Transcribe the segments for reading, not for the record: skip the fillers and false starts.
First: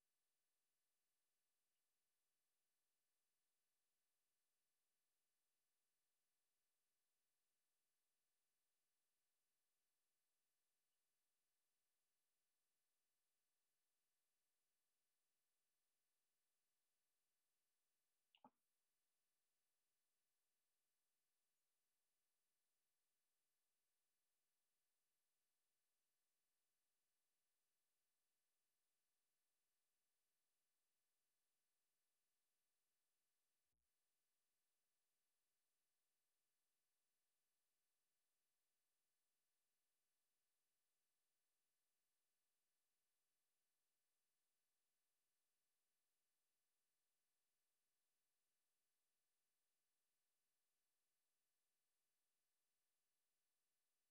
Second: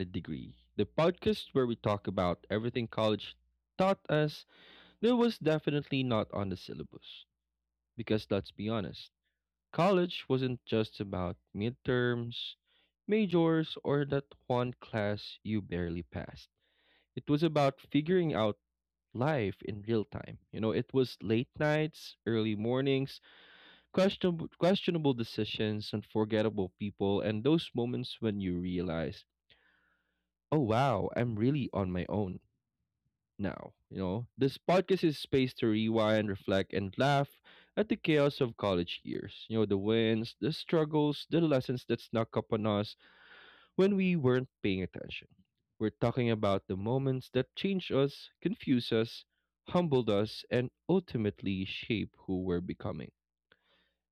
a Degree, the podcast where we talk about everything college taught us that was definitely not on the syllabus. Because let's be honest, college wasn't just about midterms, majors, or that one class you barely passed. It was about figuring out life in real time. It was late nights, early mornings, questionable decisions, unforgettable people, and those moments when you realize oh wow, I'm really on my own now. You know, this podcast is space to rewind, reflect, and laugh at the chaos of college years. You know, the wins, the struggles, the lessons that snuck up on us when we weren't paying attention. We're talking about the moments that changed us, confused us, humbled us, and ultimately shape who we're becoming.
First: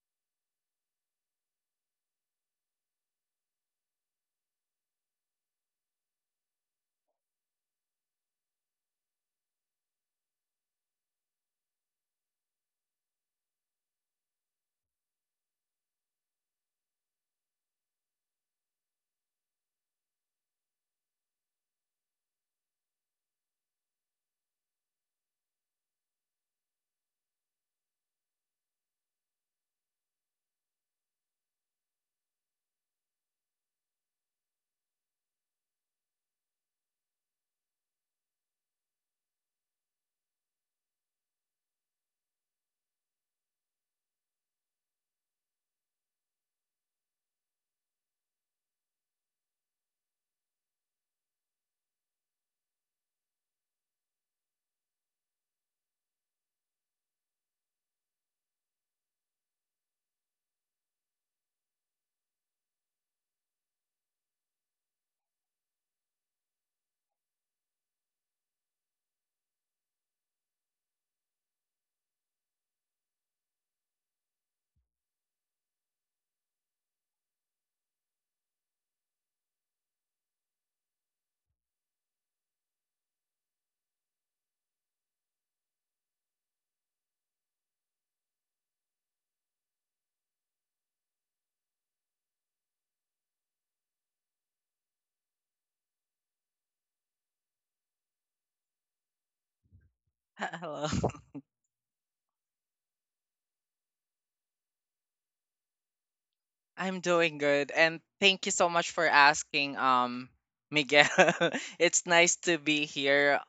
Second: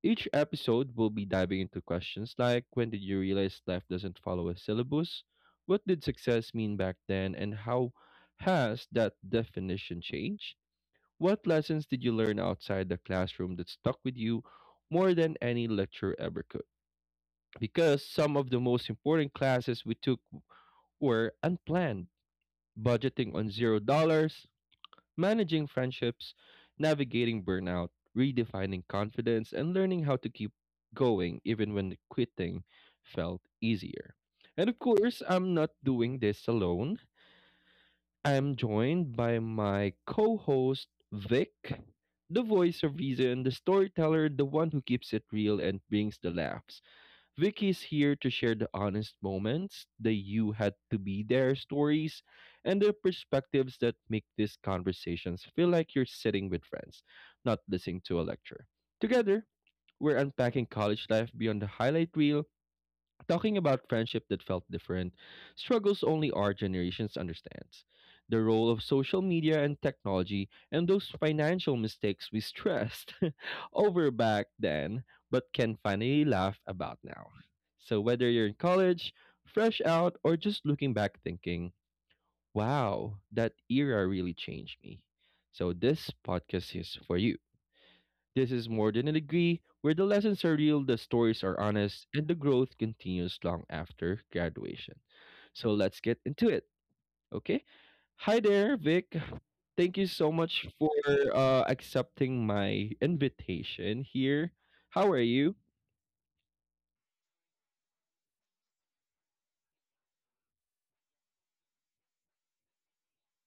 Each episode will be diving into questions like when did you realize life doesn't follow a syllabus? What did success mean back then? And how has that definition changed? What lessons did you learn outside the classroom that stuck with you more than any lecture ever could? Because some of the most important classes we took were unplanned budgeting on $0, managing friendships, navigating burnout, redefining confidence, and learning how to keep going even when quitting felt easier. And of course, I'm not doing this alone. I'm joined by my co host, Vic, the voice of reason, the storyteller, the one who keeps it real and brings the laughs. Vicky is here to share the honest moments, the you had to be there stories, and the perspectives that make these conversations feel like you're sitting with friends, not listening to a lecture. Together, we're unpacking college life beyond the highlight reel talking about friendship that felt different, struggles only our generations understands, the role of social media and technology, and those financial mistakes we stressed over back then, but can finally laugh about now. So whether you're in college, fresh out, or just looking back thinking, wow, that era really changed me. So this podcast is for you. This is more than a degree, where the lessons are real, the stories are honest, and the growth continues long after graduation. So let's get into it, okay? Hi there, Vic. Thank you so much Hello. for accepting my invitation here. How are you? I'm doing good, and thank you so much for asking, Miguel. It's nice to be here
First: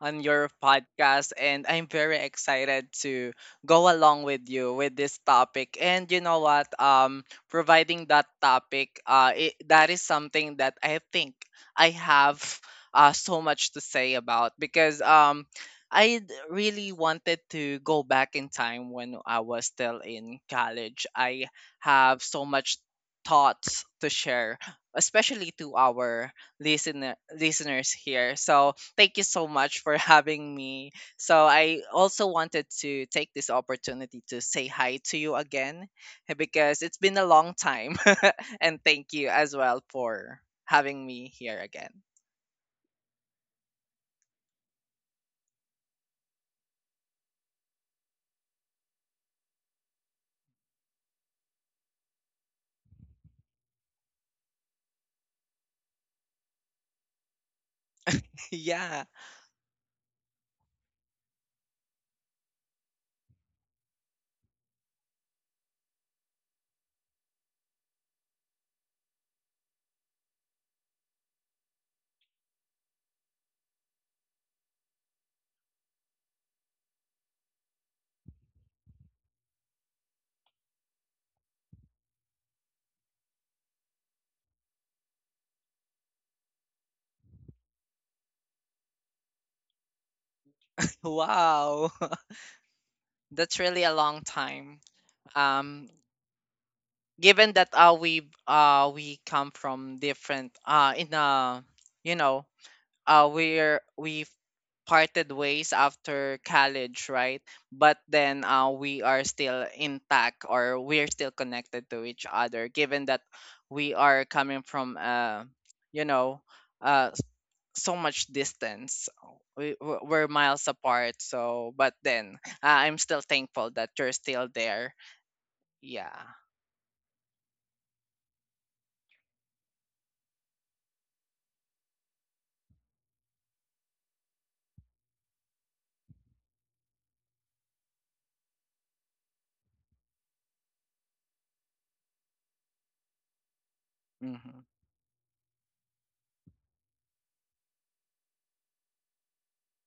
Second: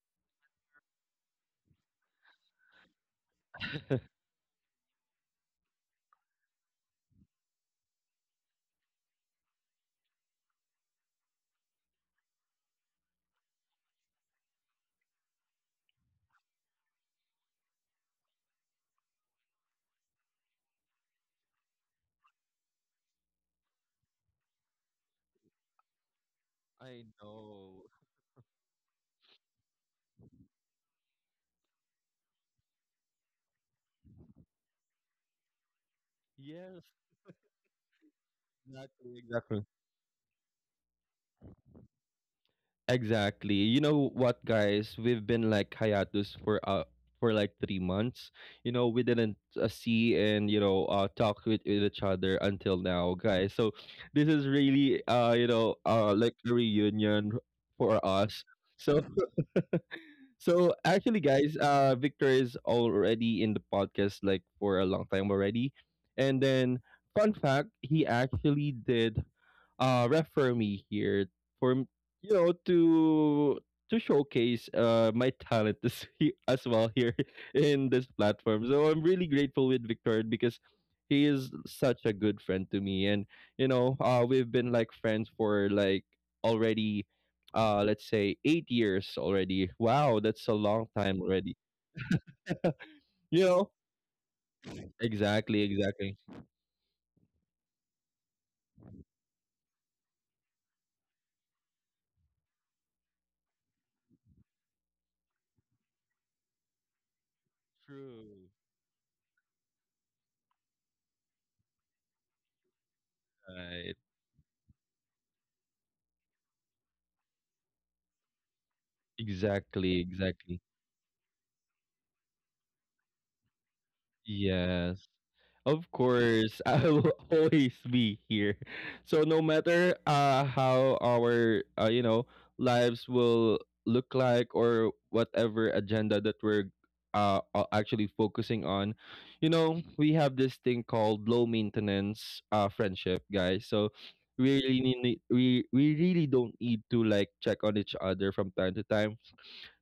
on your podcast, and I'm very excited to go along with you with this topic. And you know what? Providing that topic, that is something that I think I have so much to say about because. I really wanted to go back in time when I was still in college. I have so much thoughts to share, especially to our I listener know. listeners here. So thank you so much for having me. So I also wanted to take this opportunity to say hi to you again, because Yes, it's been a long time. And thank exactly, you as exactly. well for having me here again. Exactly. You know what, guys? We've been like hiatus for like 3 months. You know, we didn't see and you know, talk with each other until now, guys. So this is really you know like a reunion for us. Yeah. So so actually, guys, Victor is already in the podcast like for a long time already, and then fun fact, he actually did refer me here for you know to showcase my talent as, as well here in this platform. So I'm really grateful with Victor because he is such a good friend to me, and you know we've been like friends for like already let's say 8 years already. Wow, that's a long time already. Wow. You That's know? really a long time. Exactly, Um exactly. Given that we come from different, in a you know we're we parted ways after college, right? But then True. We are still intact, or we're still connected to each other given that we Right. are coming from, you know uh s- so much distance. Exactly, We're exactly. miles apart, so but then I'm still thankful that you're still there. Yes. Of Yeah. course, I will always be here. So no matter how our you know lives will look like or whatever agenda that we're actually focusing on, you know we have this thing called low maintenance friendship, guys. So Hmm. we we really don't need to like check on each other from time to time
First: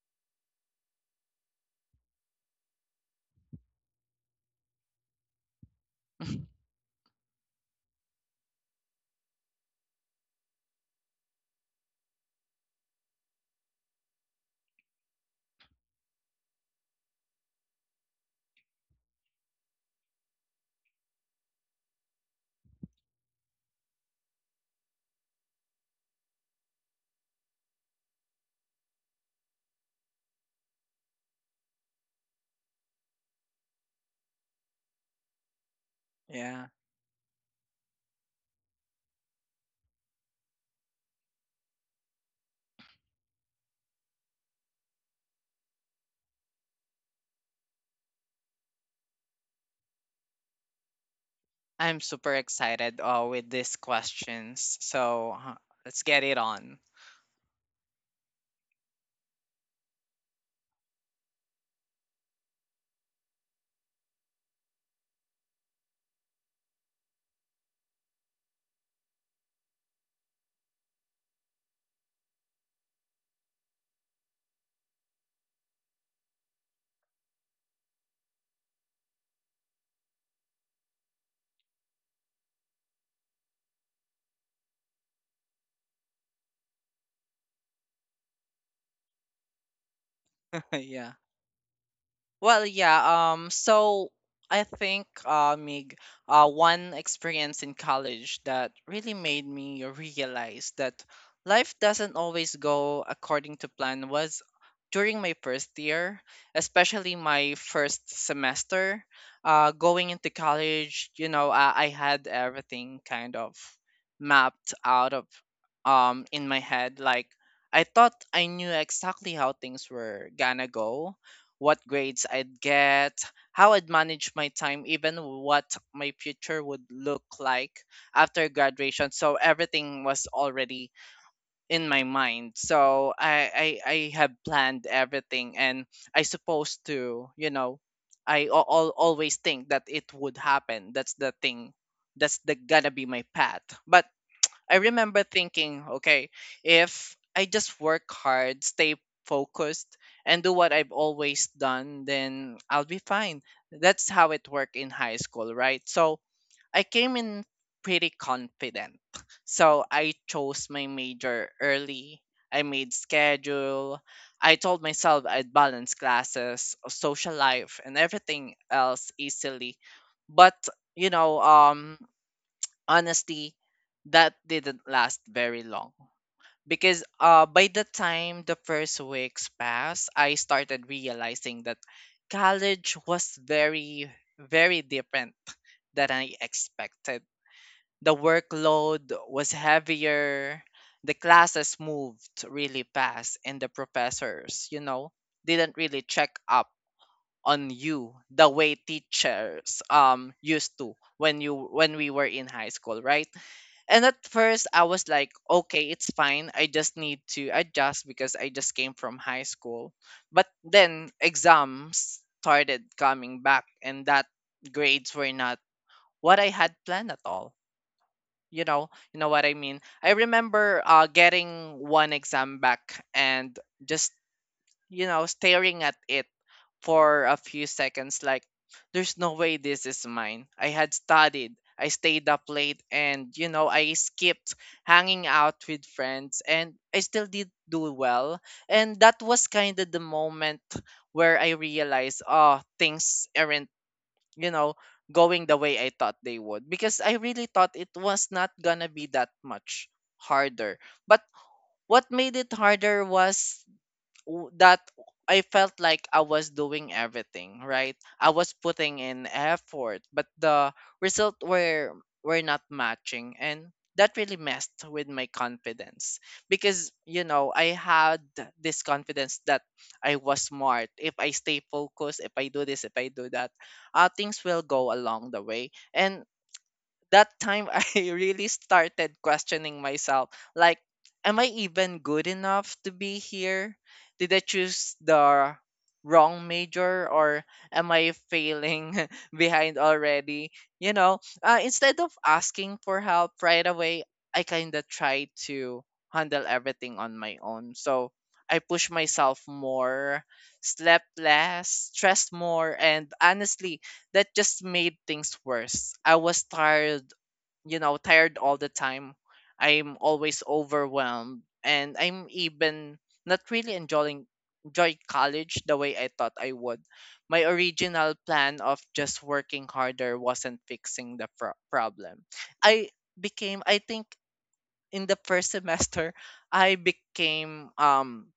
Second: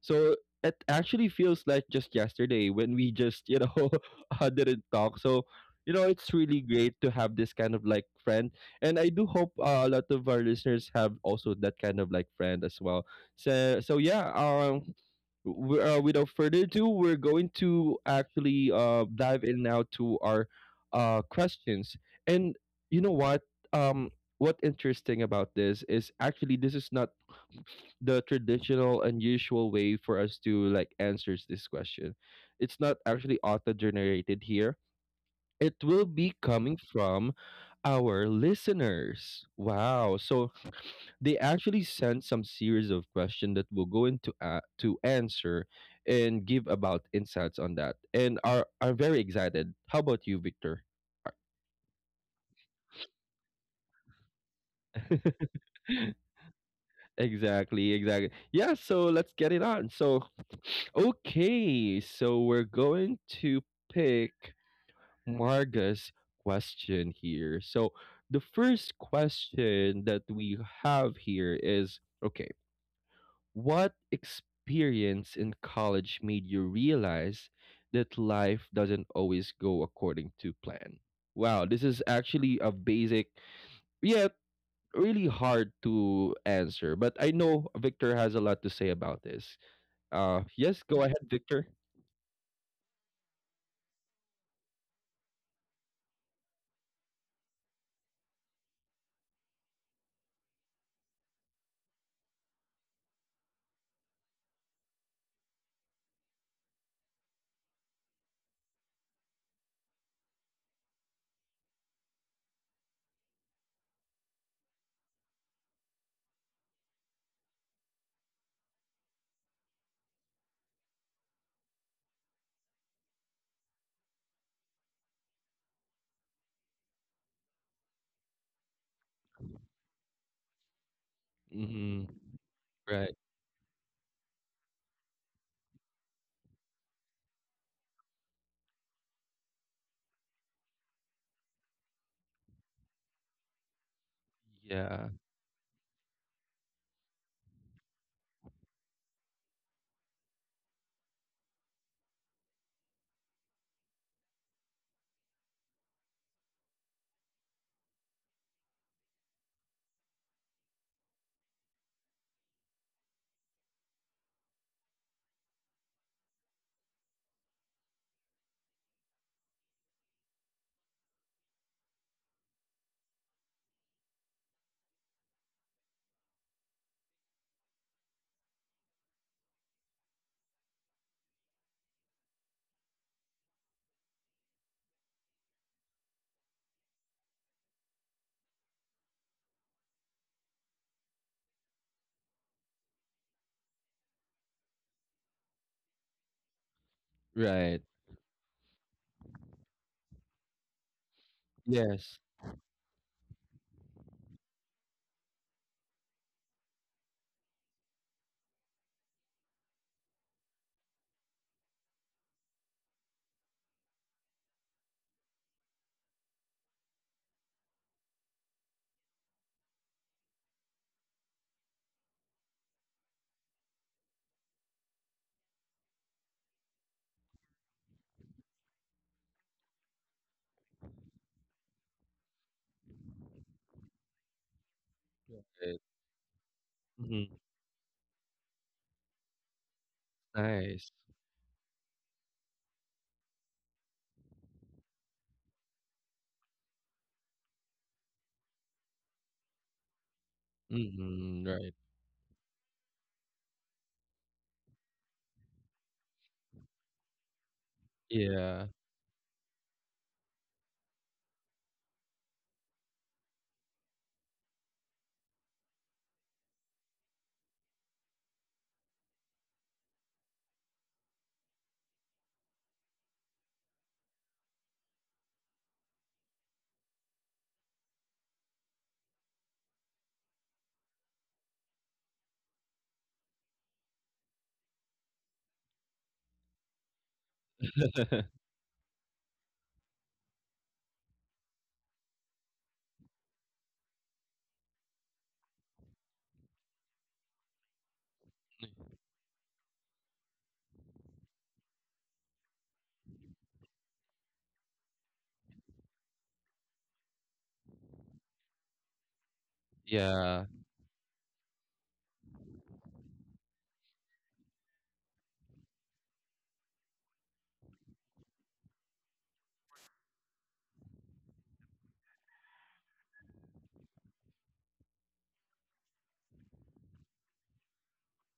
so it actually feels like just yesterday when we just, you know, didn't talk. So, you know, it's really great to have this kind of like friend. And I do hope a lot of our listeners have also that kind of like friend as well. So, so yeah, without further ado, we're going to actually dive in now to our questions. And you know what? Um, what interesting about this is actually this is not the traditional unusual way for us to like answers this question, it's not actually auto generated here, it will be Yeah. coming from our listeners. Wow. So they actually sent some series of questions that we'll go into to answer and give about insights on that, and are very excited. How about you, Victor? I'm super excited with these questions. So let's get it on. Exactly, exactly. Yeah, so let's get it on. So, okay, so we're going to pick Marga's question here. So, the first question that we have here is okay, what experience in college made you realize that life doesn't always go according to plan? Wow, this is actually a basic, yeah, really hard to answer, but I know Victor has a lot to say about this. Yes, go Yeah. ahead, Victor. Well, yeah. So I think, Mig, one experience in college that really made me realize that life doesn't always go according to plan was during my first year, especially my first semester. Going into college, you know, I had everything kind of mapped out of in my head. Like, I thought I knew exactly how things were gonna go, what grades I'd get, how I'd manage my time, even what my future would look like after graduation. So everything was already in my Mm-hmm. mind. Right. So I have planned everything, and I supposed to, you know. I always think that it would happen. That's the thing. That's the gonna be my path. But I Yeah. remember thinking, okay, if I just work hard, stay focused, and do what I've always done, then I'll be fine. That's how it worked in high school, right? So I came in pretty confident. So I chose my major early. I made schedule. I told myself I'd balance classes, social life, and everything else easily. But, you know, honestly, that didn't last very long because, by the time the first weeks passed, I started realizing that college was very, very different than I expected. The workload was heavier, the classes moved really fast, and the professors, you know, didn't really check up on Right. you the way teachers used to when we Yes. were in high school, right? And at first, I was like, okay, it's fine. I just need to adjust because I just came from high school. But then exams started coming back, and that grades were not what I had planned at all. You know what I mean. I remember, getting one exam back and just, you know, staring at it for a few seconds, like, there's no way this is mine. I had studied, I stayed up late, and, you know, I skipped hanging out Right. with friends, and I still Mm-hmm. did do well. And that was kind of the moment Nice. where I realized, oh, things aren't, you know, going the way I thought they would. Because I really thought it was not gonna be that much harder. But Mm-hmm. Right. what made it harder was that I felt like I was doing everything, right? I was Yeah. putting in effort, but the result were not matching, and that really messed with my confidence because, you know, I had this confidence that I was smart. If I stay focused, if I do this, if I do that, things will go along the way. And that time I really started questioning myself. Like, am I even good enough to be here? Did I choose the wrong major, or am I failing behind already? You know, instead of asking for help right away, I kind of try to handle everything on my own. So I push myself more, slept less, stressed more, and honestly, that just made things worse. I was tired, you know, tired all the time. I'm always Yeah. overwhelmed, and I'm even not really enjoying enjoy college the way I thought I would. My original plan of just working harder wasn't fixing the problem. I became, I think, in the first semester, I became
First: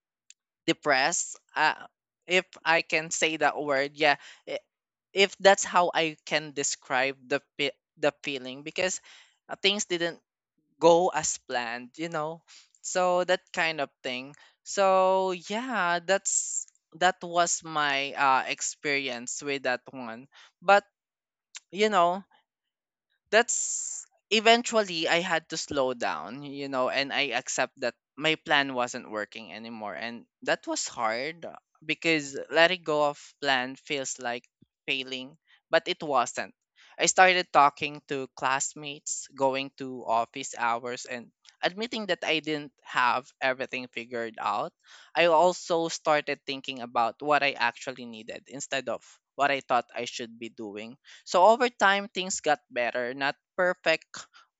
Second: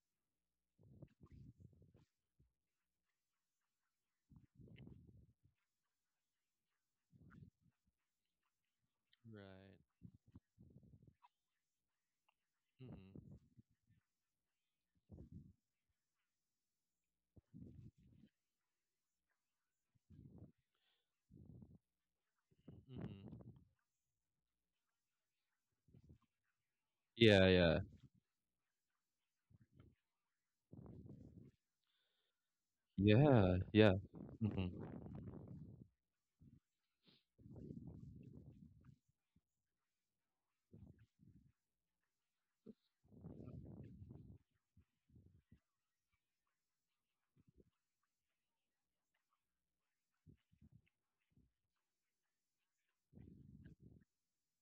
depressed, if I can say that word. Yeah. i- if that's how I can describe the the feeling, because, things Right. didn't go as planned, you know, so Mm-hmm. that kind of thing. So, yeah, that's, that was my experience with that one. But, you know, Mm-hmm. that's, eventually I had to slow down, you know, and I Yeah. accept Yeah. that my plan wasn't working anymore. And that was hard because letting go of Yeah. plan Yeah. feels like Mm-hmm. failing, but it wasn't. I started talking to classmates, going to office hours, and admitting that I didn't have everything figured out. I also started thinking about what I actually needed instead of what I thought I should be doing. So over time, things got better, not perfect,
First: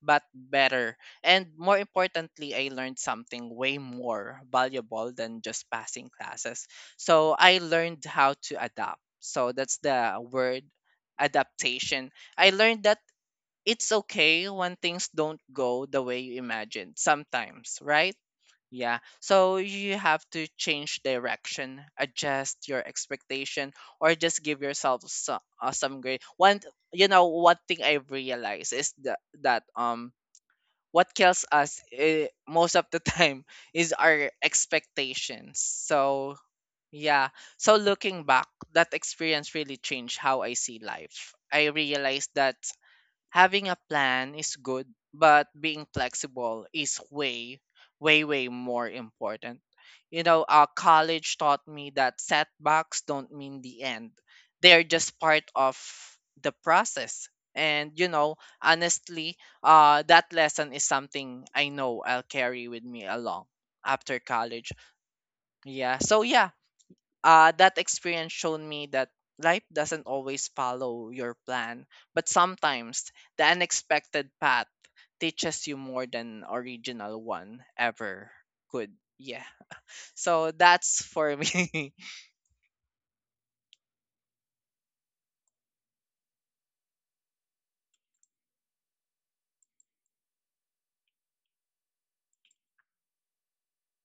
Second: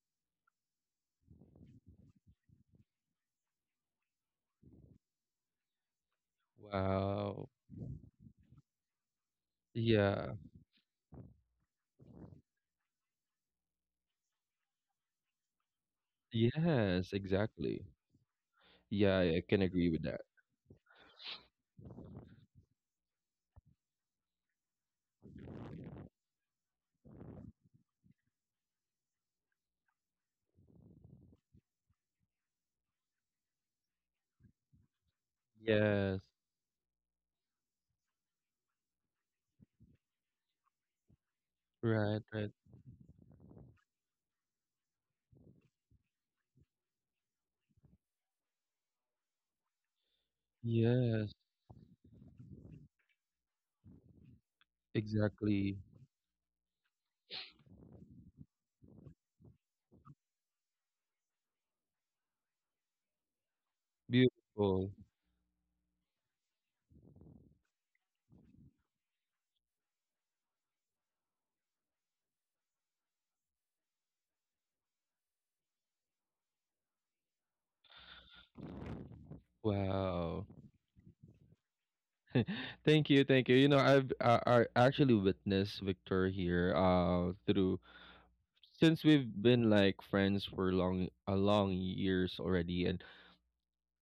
but better. And more importantly, I learned something way more valuable than just passing classes. So Wow. I learned how to adapt. So that's the Yeah. word: adaptation. I learned that it's okay when things don't go the way you imagined Yes. sometimes, Exactly. right? Yeah. Yeah. I So can agree you with that. have to change direction, adjust your expectation, or just give yourself some grace. One, you know, one thing I realize is that what kills us, most of the time, is our expectations. Yes. So, yeah. So looking back, that experience really changed how I see life. I Right. realized Right. that having a plan is good, but being flexible is way, way, way more important. You know, Yes. college taught me that setbacks don't mean the end, they're just part of Exactly. the process. And, you know, honestly, that lesson is something I know I'll carry with me along after college. Beautiful. Yeah. So, yeah, that experience showed me that life doesn't always follow your plan, but sometimes the unexpected path teaches you more than original one ever could. Yeah. Wow. So that's for me. Thank you, thank you. I actually witnessed Victor here through since we've been like friends for long a long years already, and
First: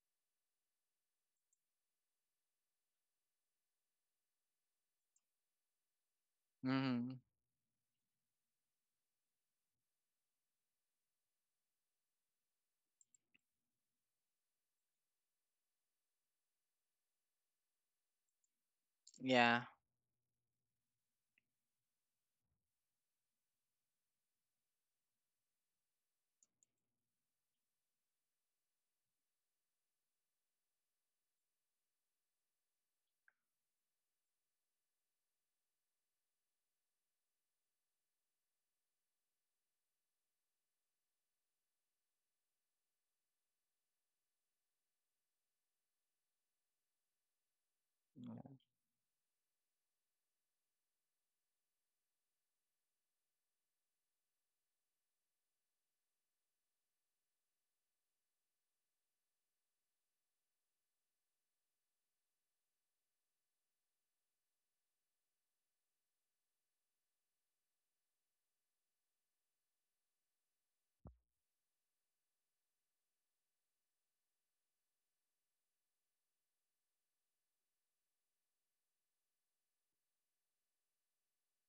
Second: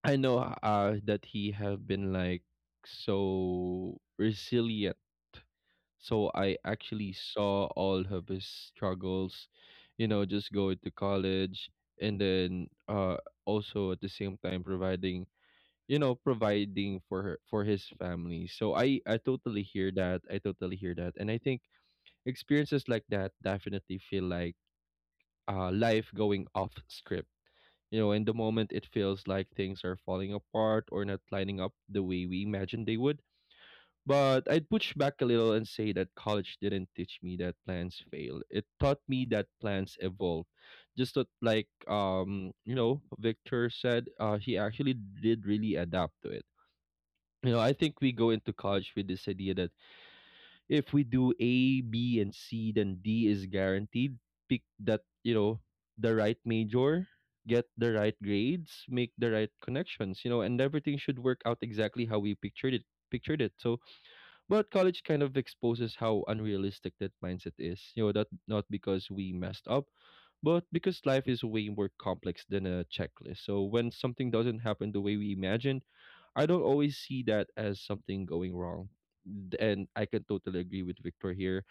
I know that he have been like so resilient. So I actually Mm, saw all of his struggles, you know, just going to college and then also at the same time providing you know providing for her for his family, so I totally yeah. hear that, I totally hear that, and I think experiences like that definitely feel like life going off script. You know, in the moment it feels like things are falling apart or not lining up the way we imagined they would, but I'd push back a little and say that college didn't teach me that plans fail, it taught me that plans evolve. Just that, like you know Victor said, he actually did really adapt to it. You know, I think we go into college with this idea that if we do A, B, and C, then D is guaranteed. Pick that, you know, the right major, get the right grades, make the right connections, you know, and everything should work out exactly how we pictured it. Pictured it. So, but college kind of exposes how unrealistic that mindset is. You know, that not because we messed up, but because life is way more complex than a checklist. So when something doesn't happen the way we imagined, I don't always see that as something going wrong. And I can totally agree with Victor here.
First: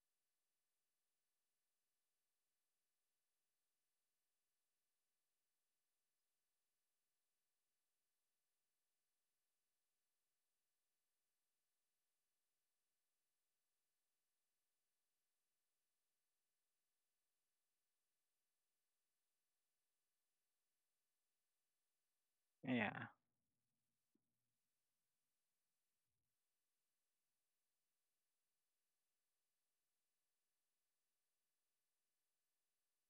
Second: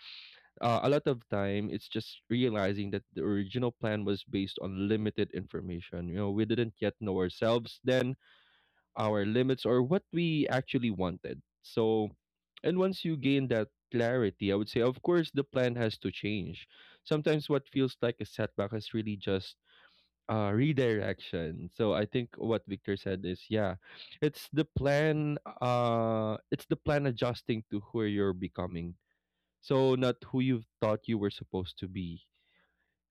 A lot of time, it's just realizing that the original plan was based on limited information. You know, we didn't yet know ourselves then, our limits, or what we actually wanted. So, and once you gain that clarity, I would say, of course, the plan has to change. Sometimes what feels like a setback is really just redirection. So I think what Victor Yeah. said is, yeah, it's the plan adjusting to who you're becoming, so not who you thought you were supposed to be,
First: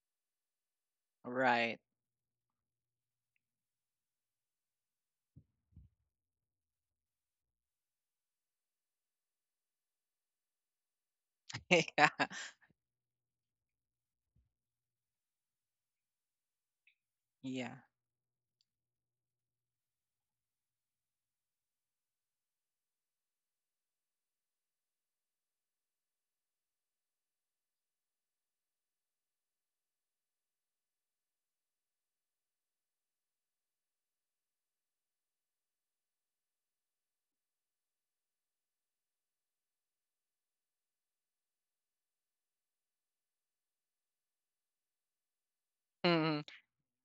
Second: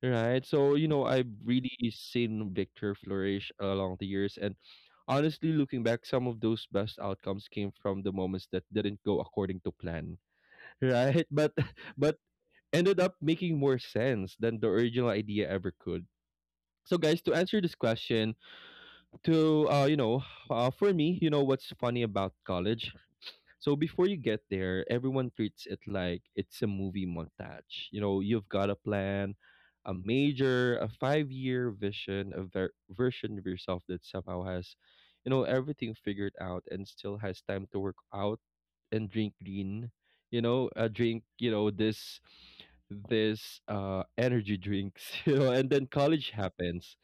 right? So you know I've really Right. seen Victor flourish along the years, and honestly looking back some of those best outcomes came from the moments that didn't go according to plan right, Yeah. but ended up making more sense than the original idea ever could. So guys, to answer Yeah. this question, to you know for me, you know what's funny about college, so before you get there everyone treats it like it's a movie montage. You know, you've got a plan, a major, a 5-year vision, a version of yourself that somehow has you know everything figured out and still has time to work out and drink green you know drink you know this energy drinks you know, and then college Mm. happens.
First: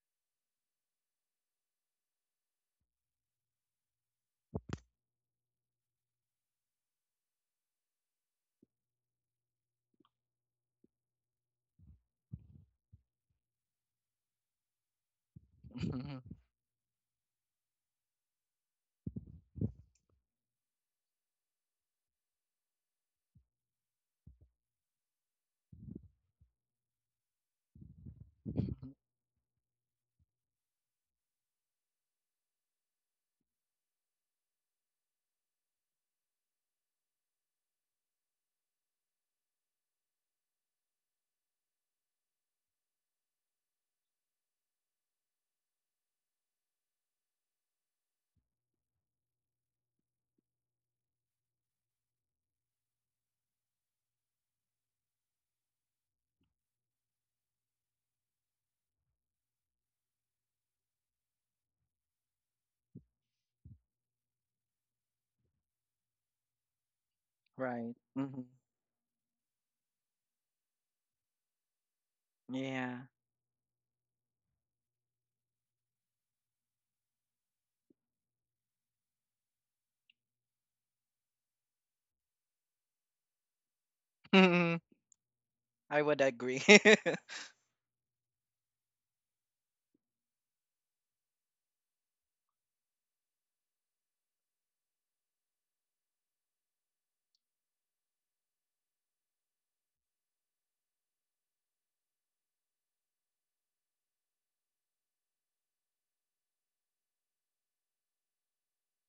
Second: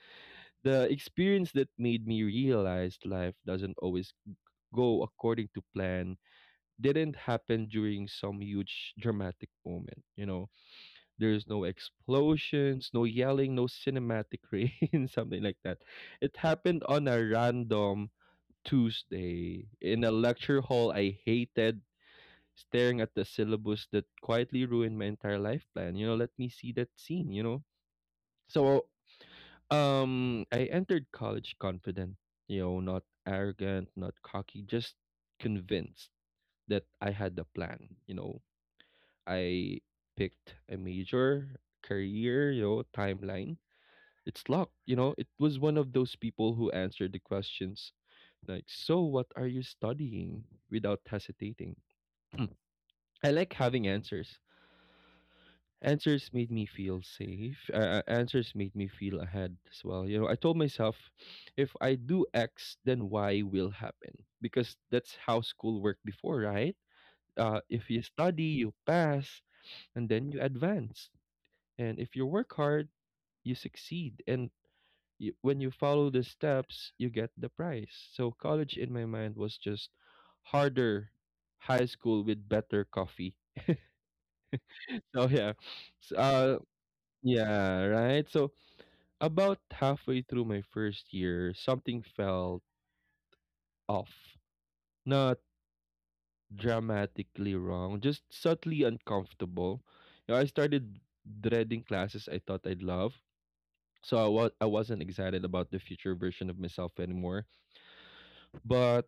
The experience that made me realize life doesn't always go according to plan didn't happen during some huge dramatic moment. You know, there's no explosions, no yelling, no cinematic rain, something like that. Mhm. It happened on a random Tuesday in a lecture hall I hated, staring at the syllabus that quietly ruined my entire life plan. You know, let me see that scene, you know? So um, I entered college confident, you know, not arrogant, not cocky, just convinced that I had a plan. You know, I picked a major, career, you know, timeline. It's locked, you know. It was one of those people who answered the questions like, "So, what are you studying?" without hesitating. I like having answers. Answers made me feel safe. Answers made me feel ahead as well. You know, I told myself, if I do X, then Y will happen because that's how school worked before, right? If Right. you Mhm. study, you pass, and then you advance. And if you work hard, Yeah. you succeed. And you, when you follow the steps, you get the prize. So college in my mind was just harder high school with better coffee. Mhm. So yeah, I S- would uh, agree. yeah, right. So about halfway through my first year, something felt off. Not dramatically wrong, just subtly uncomfortable. You know, I started dreading classes I thought I'd love. So I wasn't excited about the future version of myself anymore. But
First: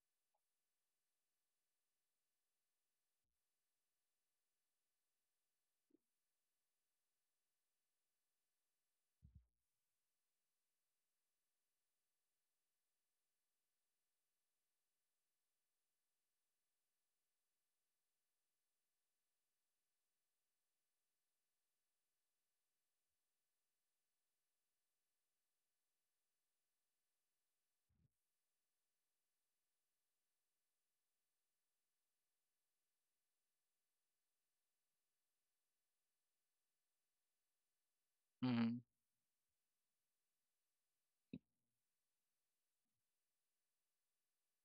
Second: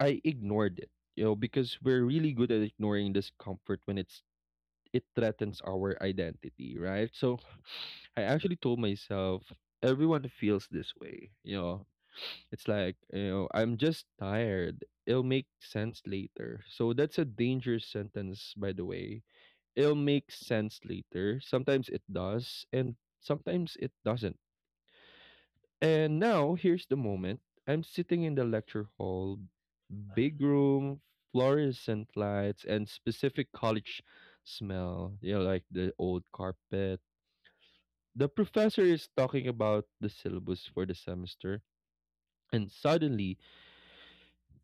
I ignored it, you know, because we're really good at ignoring discomfort when it threatens our identity, right? So I actually told myself, everyone feels this way, you know. It's like, you know, I'm just tired. It'll make sense later. So that's a dangerous sentence, by the way. It'll make sense later. Sometimes it does, and sometimes it doesn't, and now here's the moment. I'm sitting in the lecture hall, big room, fluorescent lights, and specific college smell. You know, like the old carpet. The Mhm. professor is talking about the syllabus for the semester, and suddenly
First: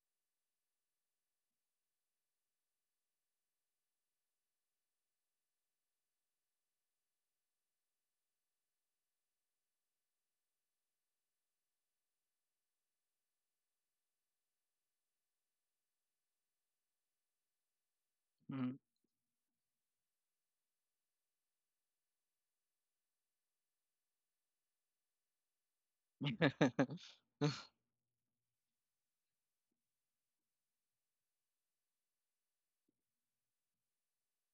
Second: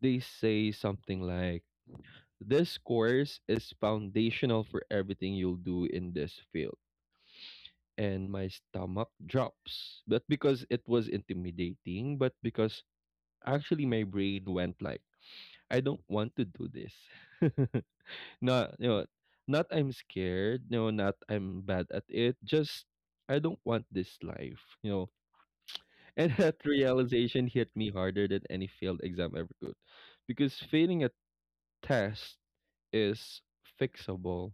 they say something like, "This course is foundational for everything you'll do in this field." And my stomach drops, but because it was intimidating, but because actually my brain went like, I don't want to do this. not Mhm. you know, not I'm scared, no, not I'm bad at it. Just I don't want this life, you know. And that realization hit me harder than any failed exam ever could. Because failing a test is fixable.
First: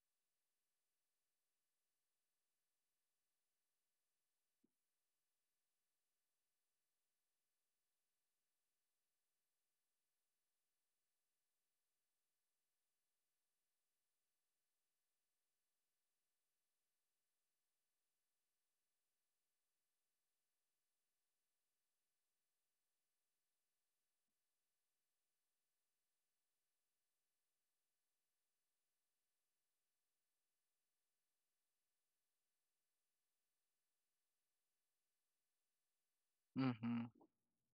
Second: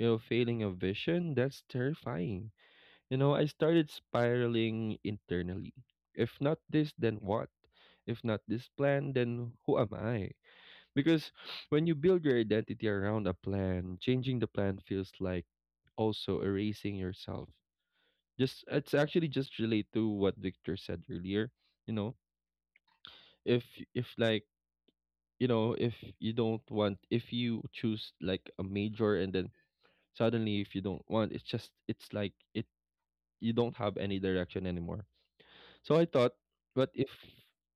You know, failing a vision, that's terrifying. You know, I started spiraling internally. If not this, then what? If not this plan, then who am I? Because when you build your identity around a plan, changing the plan feels like also erasing yourself. Just it's actually just relate to what Victor said earlier. You know, if if like if you don't want, if you choose like a major and then suddenly if you don't want, it's just it's like it you don't have any direction anymore. So I thought, what if Mhm.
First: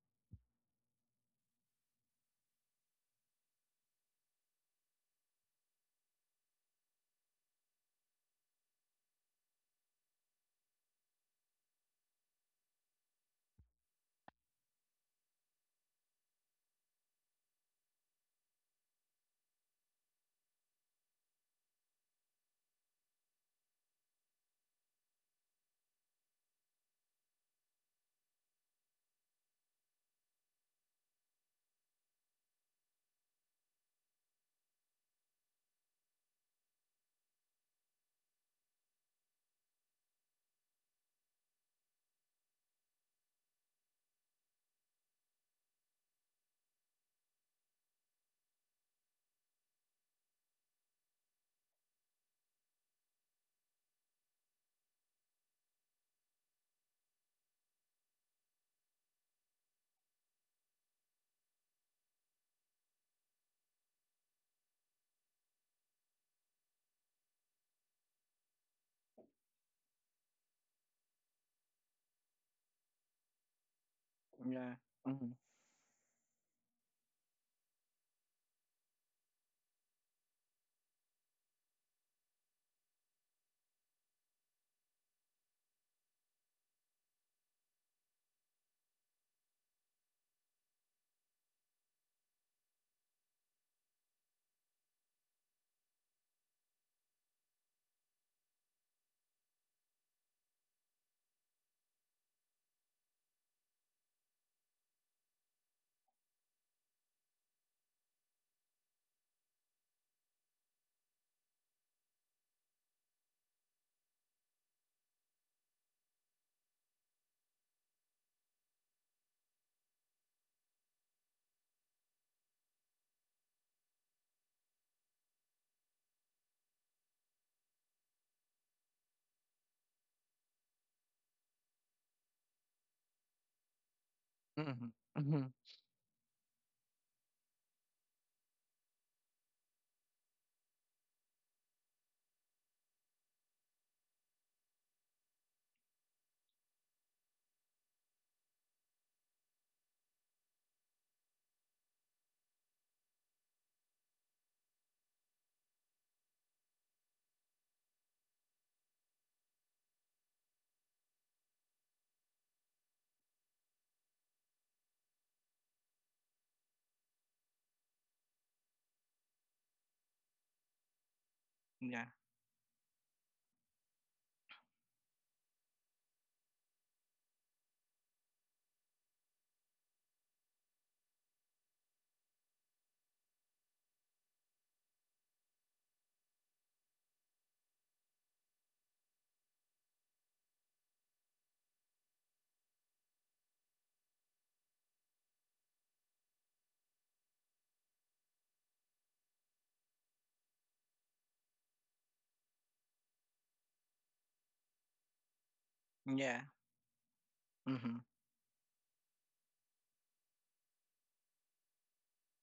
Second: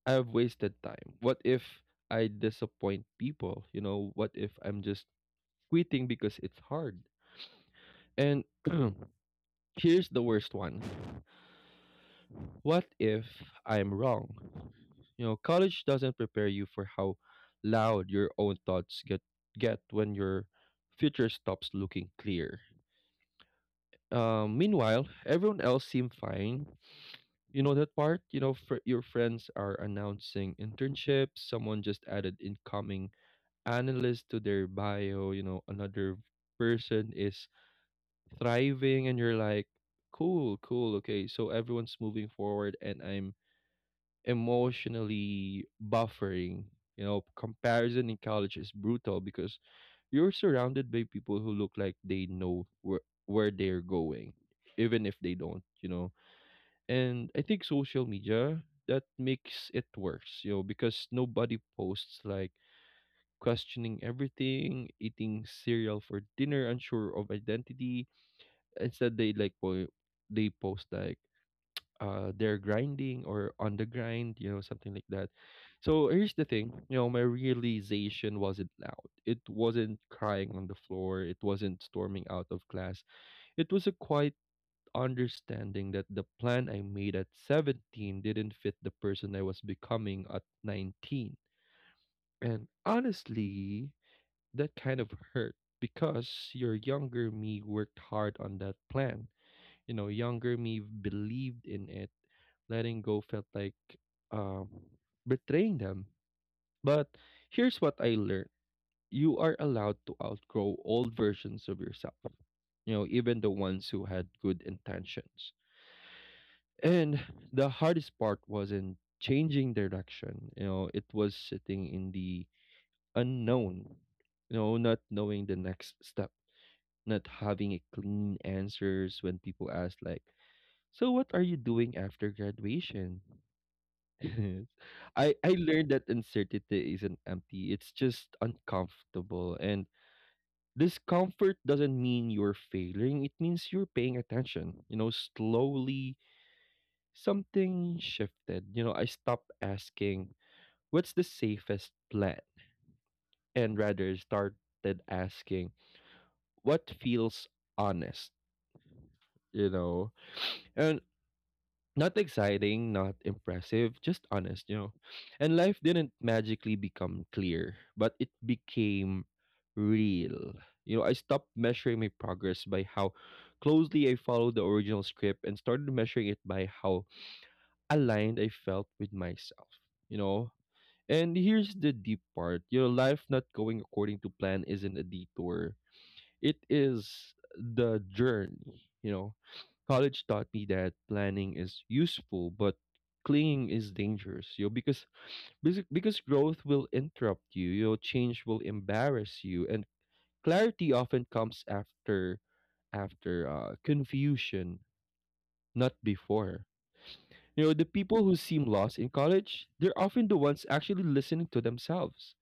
I've wasted time? What if I disappoint people? You know, what if I'm just quitting because it's hard. And here's the worst one. What if I'm wrong? You know, college doesn't prepare you for how loud your own thoughts get when your future stops looking clear. Meanwhile, everyone else seem fine. You know that part? You know, your friends are announcing internships. Someone just added incoming analyst to their bio. You know, another person is thriving and you're like, cool, okay, so everyone's moving forward and I'm emotionally buffering. You know, comparison in college is brutal because you're surrounded by people who look like they know where they're going, even if they don't, you know. And I think social media, that makes it worse, you know, because nobody posts like questioning everything, eating cereal for dinner, unsure of identity. Instead they they post like, they're grinding or on the grind, you know, Yeah. something like that. Mm-hmm. So here's the thing, you know, my realization wasn't loud. It wasn't crying on the floor. It wasn't storming out of class. It was a quiet understanding that the plan I made at 17 didn't fit the person I was becoming at 19. And honestly, that kind of hurt because your younger me worked hard on that plan. You know, younger me believed in it. Letting go felt like, um betraying them. But here's what I learned. You are allowed to outgrow old versions of yourself, you know, even the ones who had good intentions. And the hardest part wasn't changing direction. You know, it was sitting in the unknown, you know, not knowing the next step, not having a clean answers when people ask like, so what are you doing after graduation? Mm-hmm. I Mm-hmm. I learned that uncertainty isn't empty. It's just uncomfortable, and discomfort doesn't mean you're failing. It means you're paying attention. You know, slowly something shifted. You know, I stopped asking, what's the safest plan, and rather started asking, what feels honest, you know. And not exciting, not impressive, just honest, you know. And life didn't magically become clear, but it became real. You know, I stopped measuring Yeah. my progress by how closely I followed the original script and started measuring it by how aligned I felt with myself, you know. And here's the deep part. You know, life not going according to plan isn't a detour, it is the journey, you know. College taught me that planning is useful, but clinging is dangerous, you know, because because growth will interrupt you, you know, change will embarrass you, and clarity often comes after confusion, not Yeah. before. You know, the Mm-hmm. people who seem lost in college, they're often the ones actually listening to themselves.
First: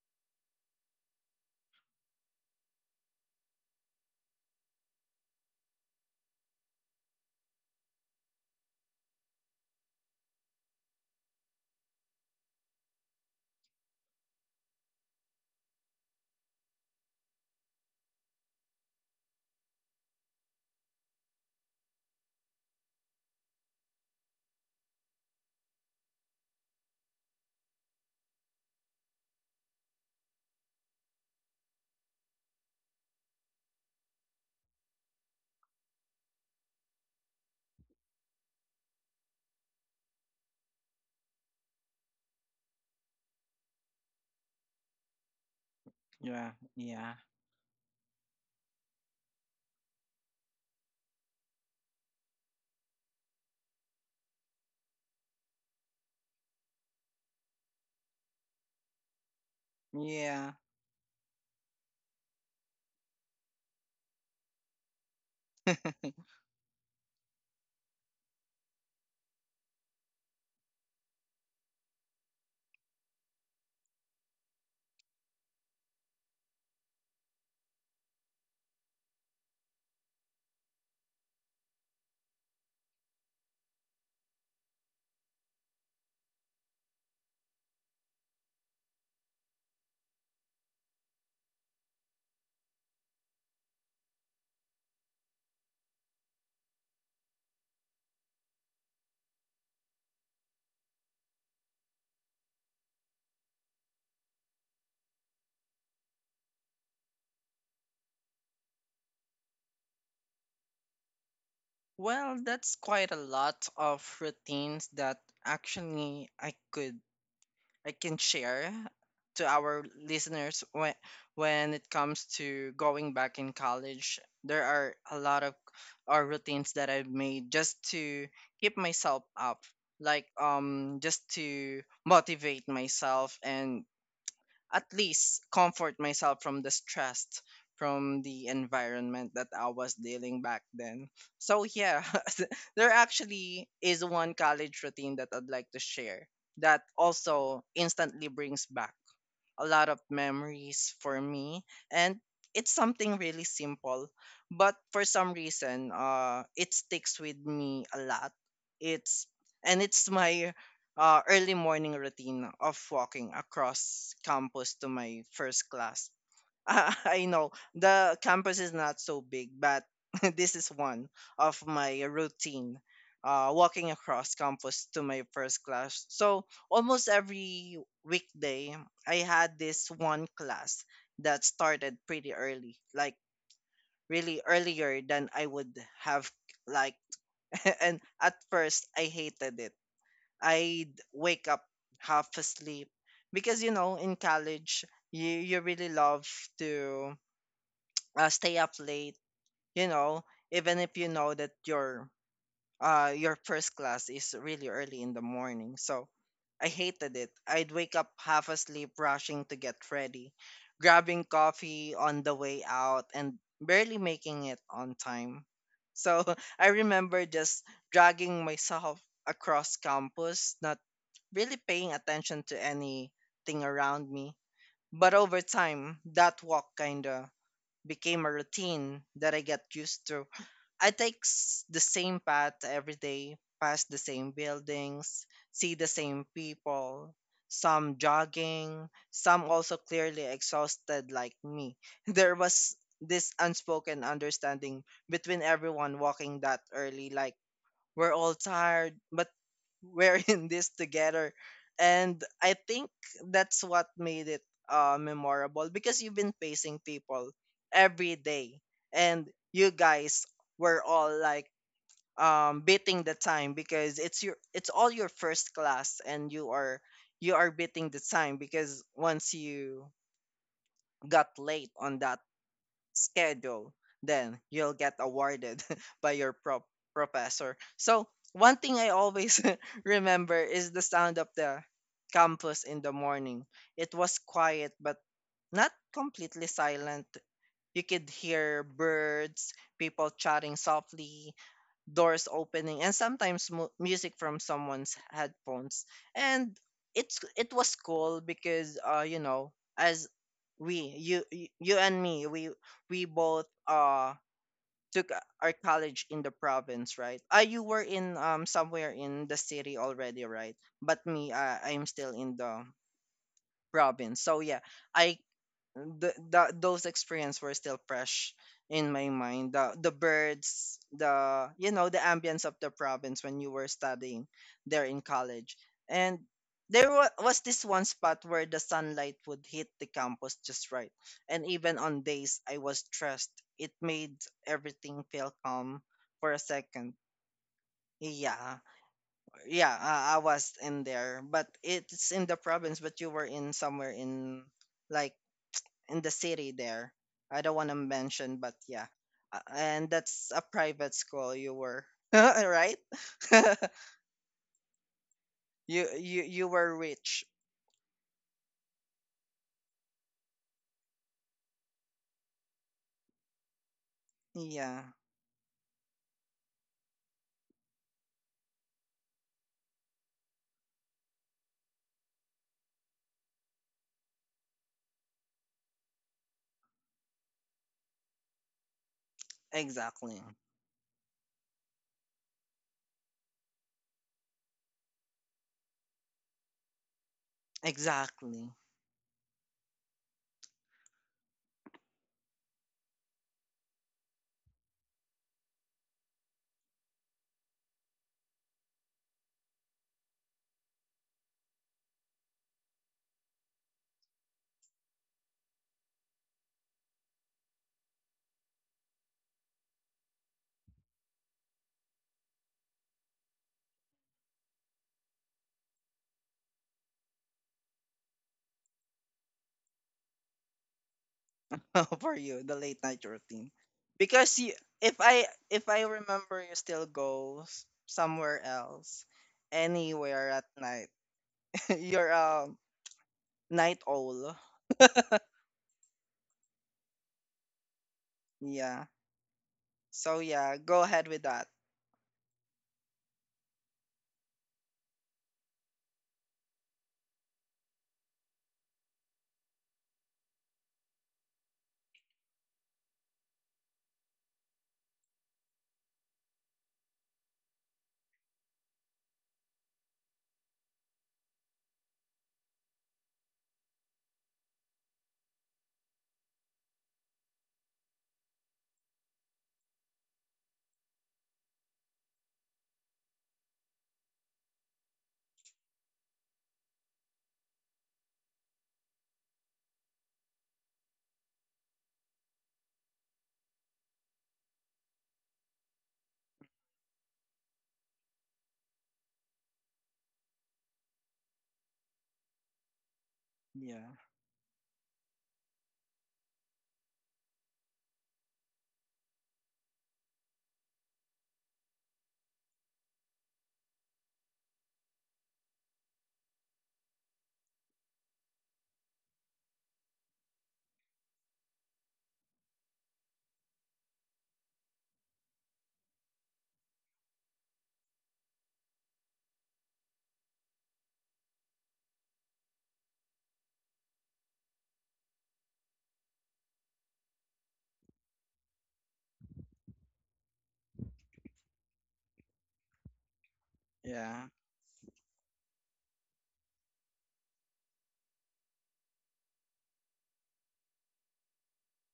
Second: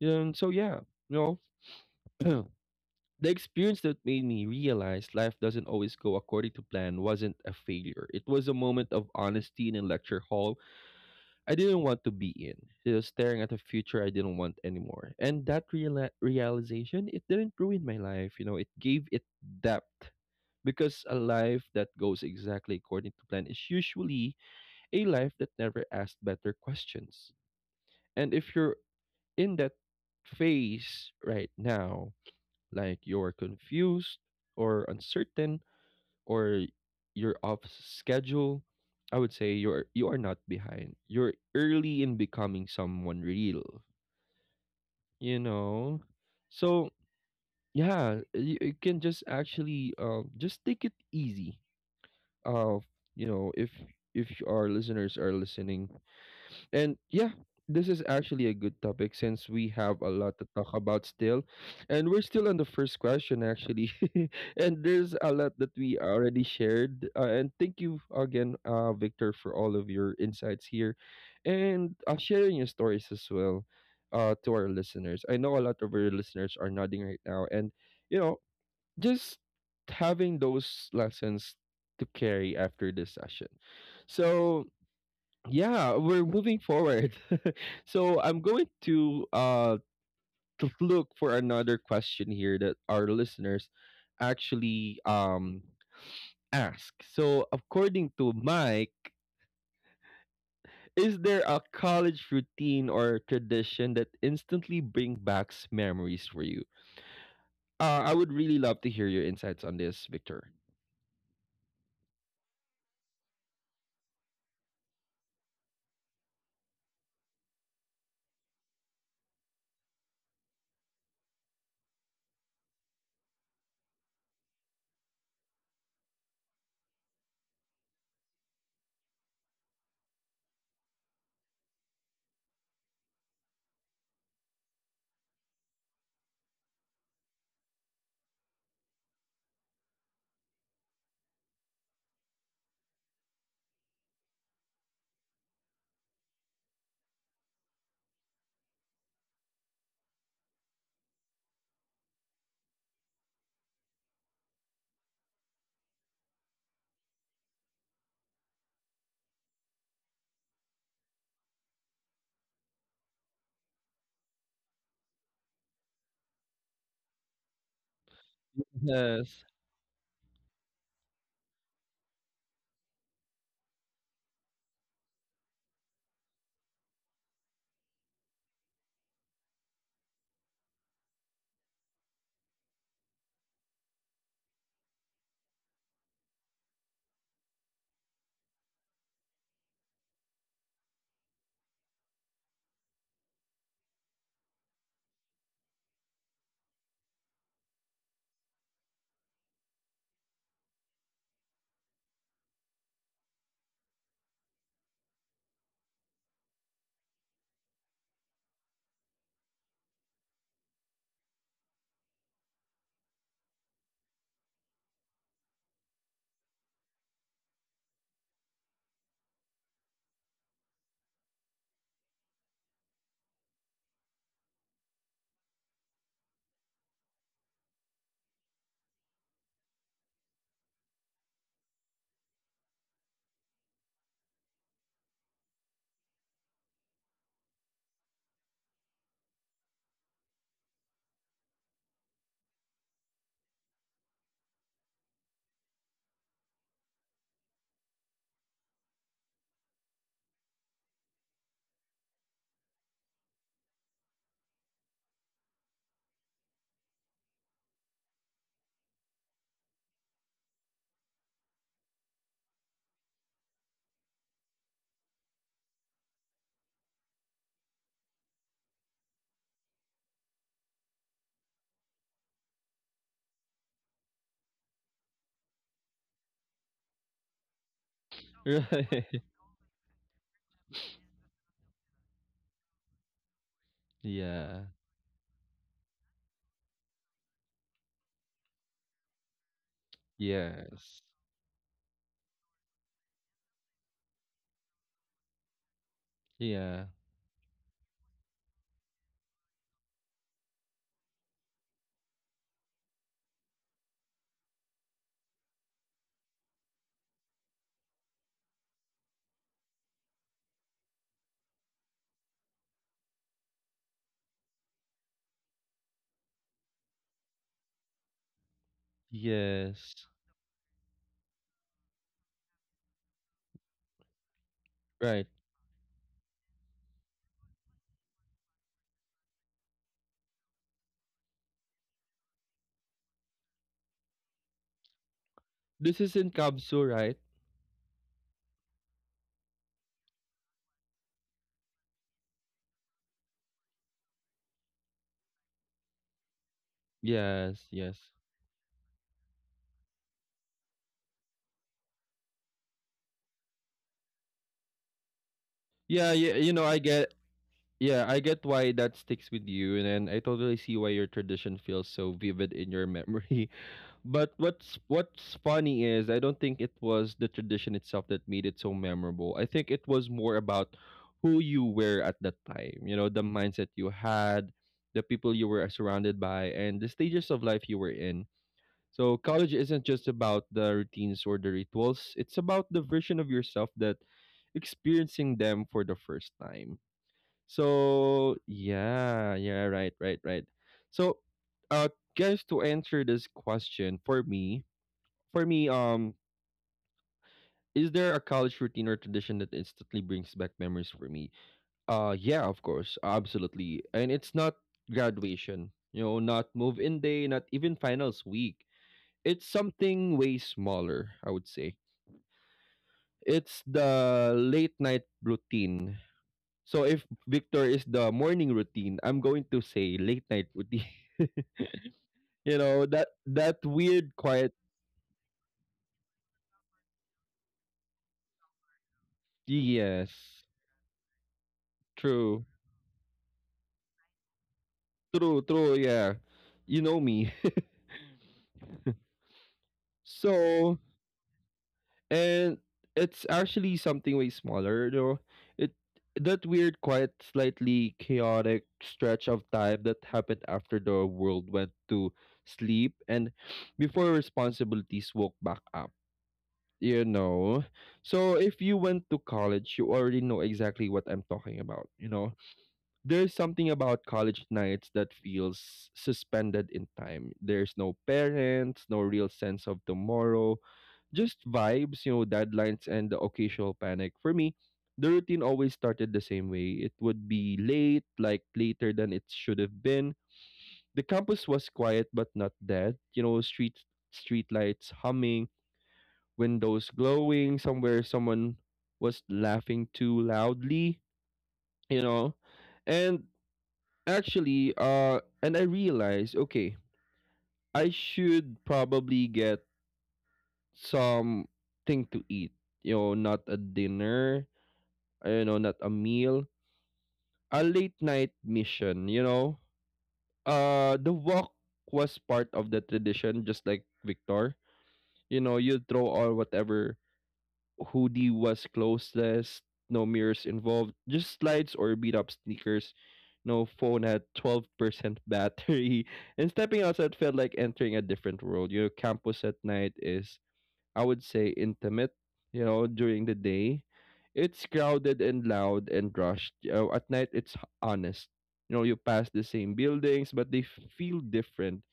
You know, and so yeah, you know. The experience that made me realize life doesn't always go according to plan wasn't a failure. It was a moment of honesty in a lecture hall I didn't want to be in. It was staring at a future I didn't want anymore. And that realization, it didn't ruin my life. You know, it gave it depth. Because a life that goes exactly according to plan is usually a life that never asks better questions. And if you're in that phase right now, like you're confused or uncertain or you're off schedule, I would say you are not behind. You're early in becoming someone real, you know? Yeah. So, Yeah. yeah, you can just actually just take it easy. Uh, you know, if our listeners are listening. And yeah, this is actually a good topic since we have a lot to Yeah. talk about still. And we're still on the first question, actually. And there's a lot that we already shared. And thank you again, Victor, for all of your insights here and sharing your stories as well, to our listeners. I know a lot of our listeners are nodding right now. And, you know, just having those lessons to carry after this session. So yeah, we're moving forward. So I'm going to look for another question here that our listeners actually ask. So according to Mike, is there a college routine or tradition that instantly bring back memories for you? I would really love to hear your insights on this, Victor. Well, that's quite a lot of routines that actually I can share to our listeners when it comes to going back in college. There are a lot of routines that I've made just to keep myself up, like, just to motivate myself and at least comfort myself from the stress, from the environment that I was dealing back then. So, yeah, there actually is one college routine that I'd like to share that also instantly brings back a lot of memories for me, and it's something really simple, but for some reason, it sticks with me a lot. it's it's my early morning routine of walking across campus to my first class. I know the campus is not so Yes. big, but this is one of my routine. Walking across campus to my first class. So almost every weekday, I had this one class that started pretty early, like really earlier than I would have like. And at first, I hated it. I'd wake up half asleep because, you know, in college, you really love to, stay up late, you know, even if you know that your, your first class is really early in the morning. So I hated it. I'd wake up half asleep, rushing to get ready, grabbing coffee on the way out, and barely making it on time. So I remember just dragging myself across campus, not really paying attention to anything around me. But over time, that walk kind of became a routine that I get used to. I take the same path every day, past the same buildings, see the same people, some jogging, some also clearly exhausted like me. There was this unspoken understanding between everyone walking that early, like, we're all tired, but we're in this together. And I think that's what made it, memorable, because you've been facing people every day. And you guys were all like, beating the time because it's all your first class, and you are, you are beating the time because once you got late on that schedule, then you'll get awarded by your professor. So, one thing I Right. always remember is the sound of the campus in the morning. It was Yeah. quiet, but not completely silent. You could hear birds, people chatting Yes. softly, doors opening and sometimes music from someone's headphones and Yeah. it was cool because you know as we you you you and me we both took our college in the province, right? You were in somewhere in the city already, right? But me, I'm still in the province, so yeah, i that those experiences were still fresh in my mind, the Yes. birds, the, you know, the ambience of the province when you were studying there in Right. college. And there was this one spot where the sunlight would hit the campus just right, and even on days I was stressed, it made everything feel calm This is for in a Kabsu, second. right? Yeah. Yeah, I was in there, but it's in the province, but you were in somewhere in, like, in the city there. I don't want Yes. to Yes. mention, but yeah. And that's a private school you were, right? you Yeah. you Yeah. you You know, were I get. rich. Yeah, I get why that sticks with you, and I totally see why your tradition feels so vivid in your memory. But what's Yeah, what's funny is I don't think it was the tradition itself that made it so memorable. I think it was more about who you were at that time. You know, the mindset you had, the people you were surrounded by, and the stages of life you were in. So college isn't just exactly. about the routines or the rituals. It's about the version of yourself that experiencing them for the first time. So Exactly. yeah, yeah, right, right, right. So uh guys, to answer this question for me, is there a college routine or tradition that instantly brings back memories for me? Yeah, of course, absolutely. And it's not graduation, you know, not move in day, not even finals week. It's something way smaller, I would say. It's the late night routine. So if Victor is the morning routine, I'm going to say late night routine. For you, the You late know, night that routine. that weird Because quiet, you, if I remember, you still go somewhere else, anywhere yes. at night. You're True. a night owl. True, true, yeah. You know me. Yeah. So yeah, So, go ahead with that. and it's actually something way smaller, though. It That weird quiet, slightly chaotic stretch of time that happened after the world went to sleep and before responsibilities woke back up. You know, so if you went to college, you already know exactly what I'm talking about. You know, there's something about college nights that feels suspended in time. There's no parents, no real sense of tomorrow, just vibes, you know, deadlines and the occasional panic. For me, the routine always started the same way. It would be late, like later than it should have been. The campus was quiet but not dead. You know, street lights humming, windows glowing, somewhere someone was laughing too loudly, you know. And Yeah. actually, and I realized, okay, I should probably get something to eat. You know, not a dinner, you know, not a meal, a late night mission, you know. The walk was part of the tradition, just like Victor. You know, you throw all whatever hoodie was closeless, no mirrors involved, just slides or beat up sneakers, no phone at 12% battery. And stepping outside felt like entering a different world. You know, campus at night is, I would say, intimate, you know, during the day. Yeah. It's crowded and loud and rushed. You know, at night, it's honest. You know, you pass the same buildings, but they feel different,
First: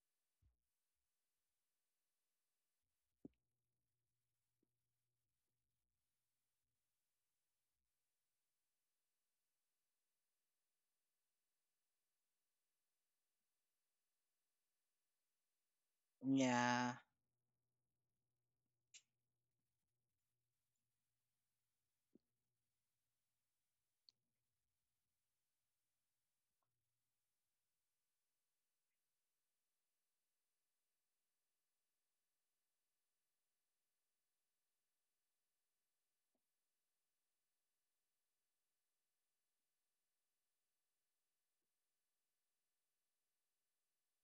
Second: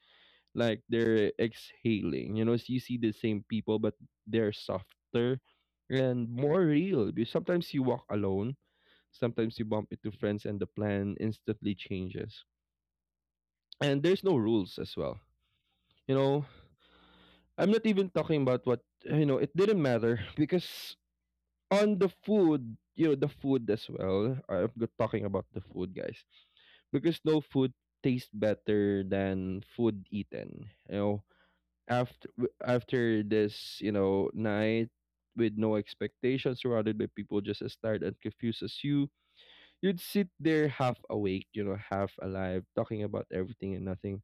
like they're exhaling. You know, so you see the same people, but they're softer and more real. Because sometimes you walk alone, sometimes you bump into friends, and the plan instantly changes. And there's no rules as well. You know, Yeah. I'm not even talking about what you know. It didn't matter because on the food, you know, the food as well. I'm talking about the food, guys, because no food tastes better than food eaten. You know, after after this, you know, night with no expectations, surrounded by people just as tired and confused as you. You'd sit there half awake, you know, half alive, talking about everything and nothing.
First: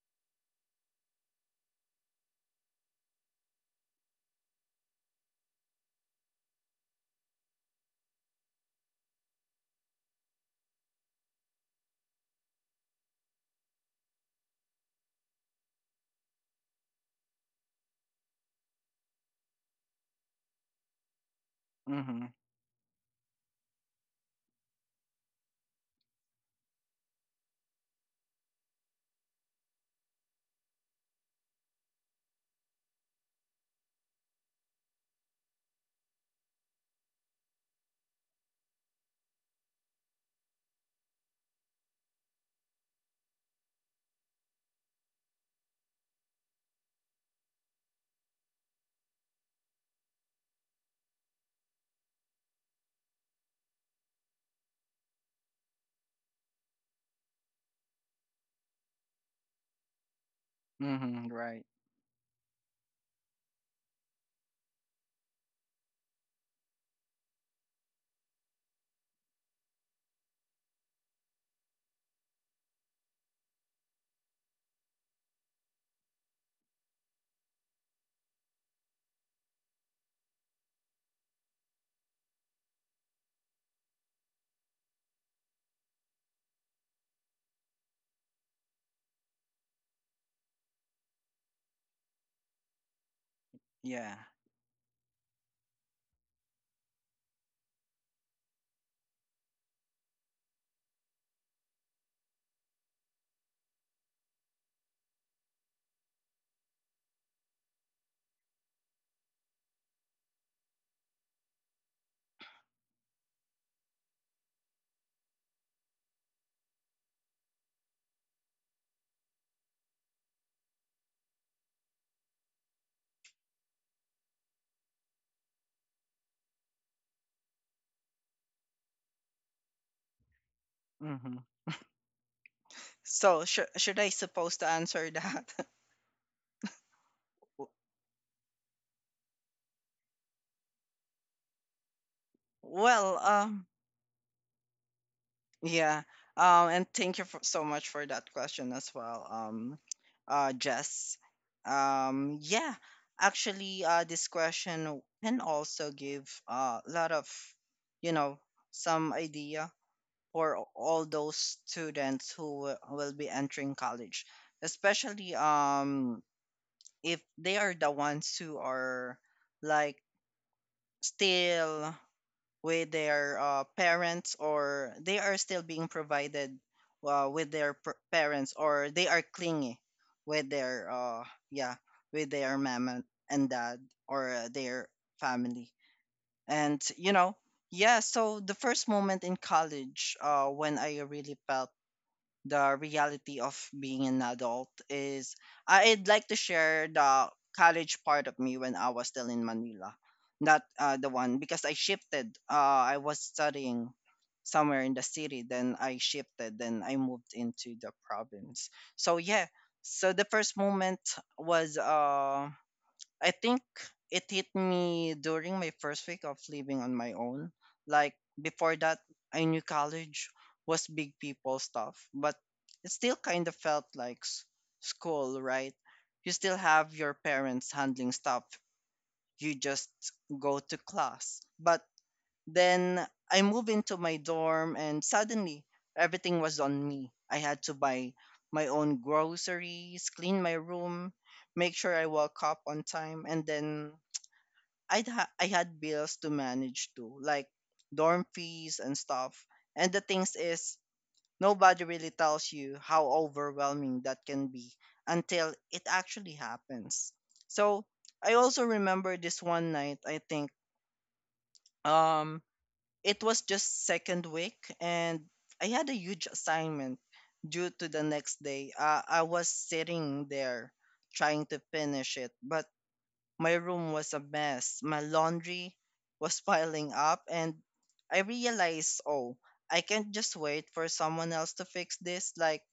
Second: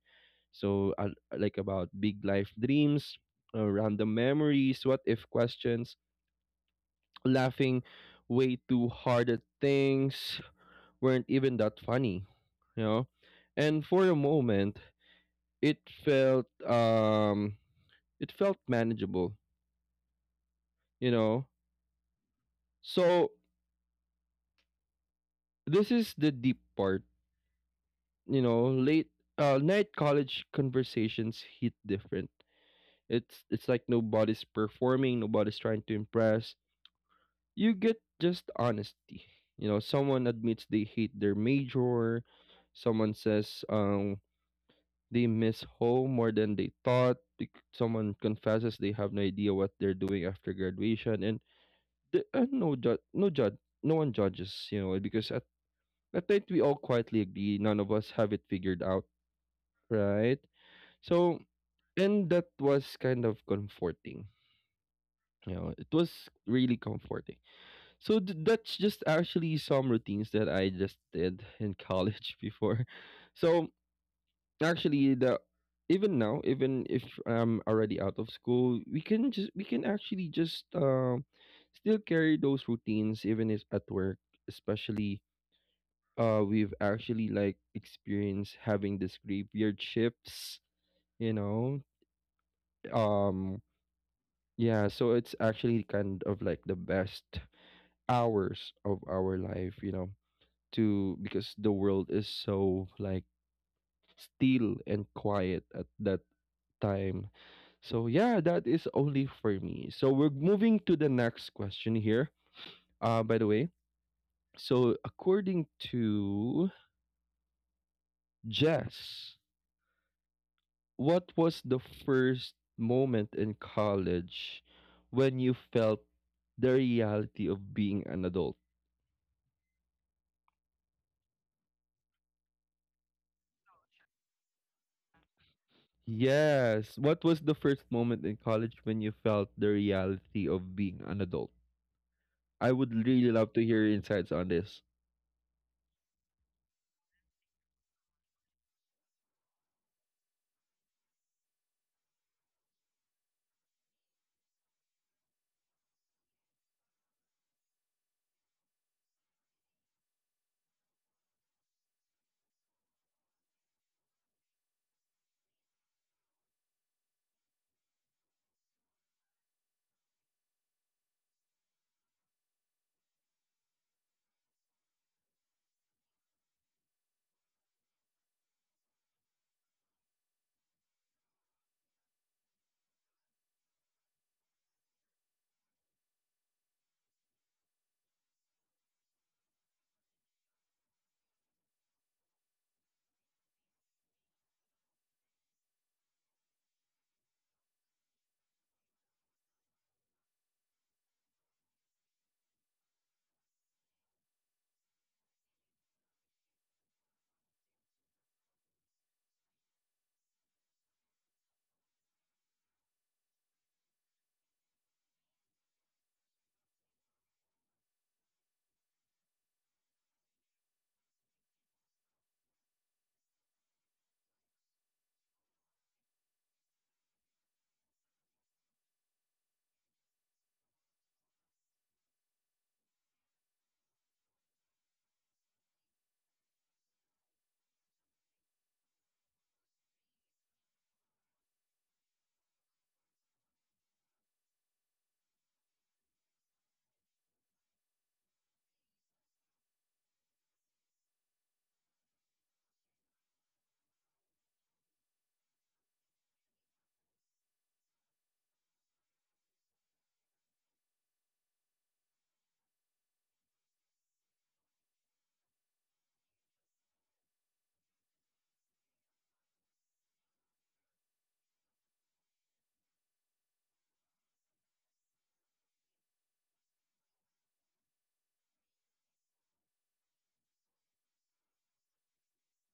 so uh, like about big life dreams, random memories, what if questions, laughing way too hard at things weren't even that funny, you know. And for a moment, it felt it felt manageable, you know. Mm-hmm. So this is the deep part. You know, late night college conversations hit different. It's like nobody's performing, nobody's trying to impress. You get just honesty. You know, someone admits they hate their major. Someone says they miss home more than they thought. Someone confesses they have no idea what they're doing after graduation, and the, no judge, no judge, no one judges. You know, because at night, we all quietly agree none of us have it figured out, right? Mm-hmm. So, Right. and that was kind of comforting. You know, it was really comforting. So that's just actually some routines that I just did in college before. So actually, the even now, even if I'm already out of school, we can actually just still carry those routines, even if at work, especially we've actually like experienced having this graveyard shifts, you know, um Yeah. yeah. So it's actually kind of like the best hours of our life, you know, to, because the world is so like still and quiet at that time. So yeah, that is only for me. So we're moving to the next question here, uh, by the way. So according to Jess, what was the first moment in college when you felt the reality of being an adult? Mm-hmm. So should I supposed to answer that? Yes. What was the W- first moment in college when you felt the reality of being an adult? I would well, really love to um, hear your insights on this. yeah. And thank you so much for that question as well. Jess. Yeah. Actually, this question can also give a lot of, you know, some idea for all those students who will be entering college, especially if they are the ones who are, like, still with their parents, or they are still being provided with their parents, or they are clingy with their yeah with their mom and dad, or their family, and, you know, yeah. So the first moment in college, when I really felt the reality of being an adult, is I'd like to share the college part of me when I was still in Manila, not, the one, because I shifted. I was studying somewhere in the city, then I shifted, then I moved into the province. So yeah, so the first moment was, I think it hit me during my first week of living on my own. Like, before that, I knew college was big people stuff, but it still kind of felt like school, right? You still have your parents handling stuff. You just go to class. But then I moved into my dorm, and suddenly everything was on me. I had to buy my own groceries, clean my room, make sure I woke up on time, and then I had bills to manage too, like dorm fees and stuff. And the things is, nobody really tells you how overwhelming that can be until it actually happens. So I also remember this one night, I think. Um, it was just second week and I had a huge assignment due to the next day. I was sitting there trying to finish it, but my room was a mess, my laundry was piling up, and I realized, oh, I can't just wait for someone else to fix this. Like,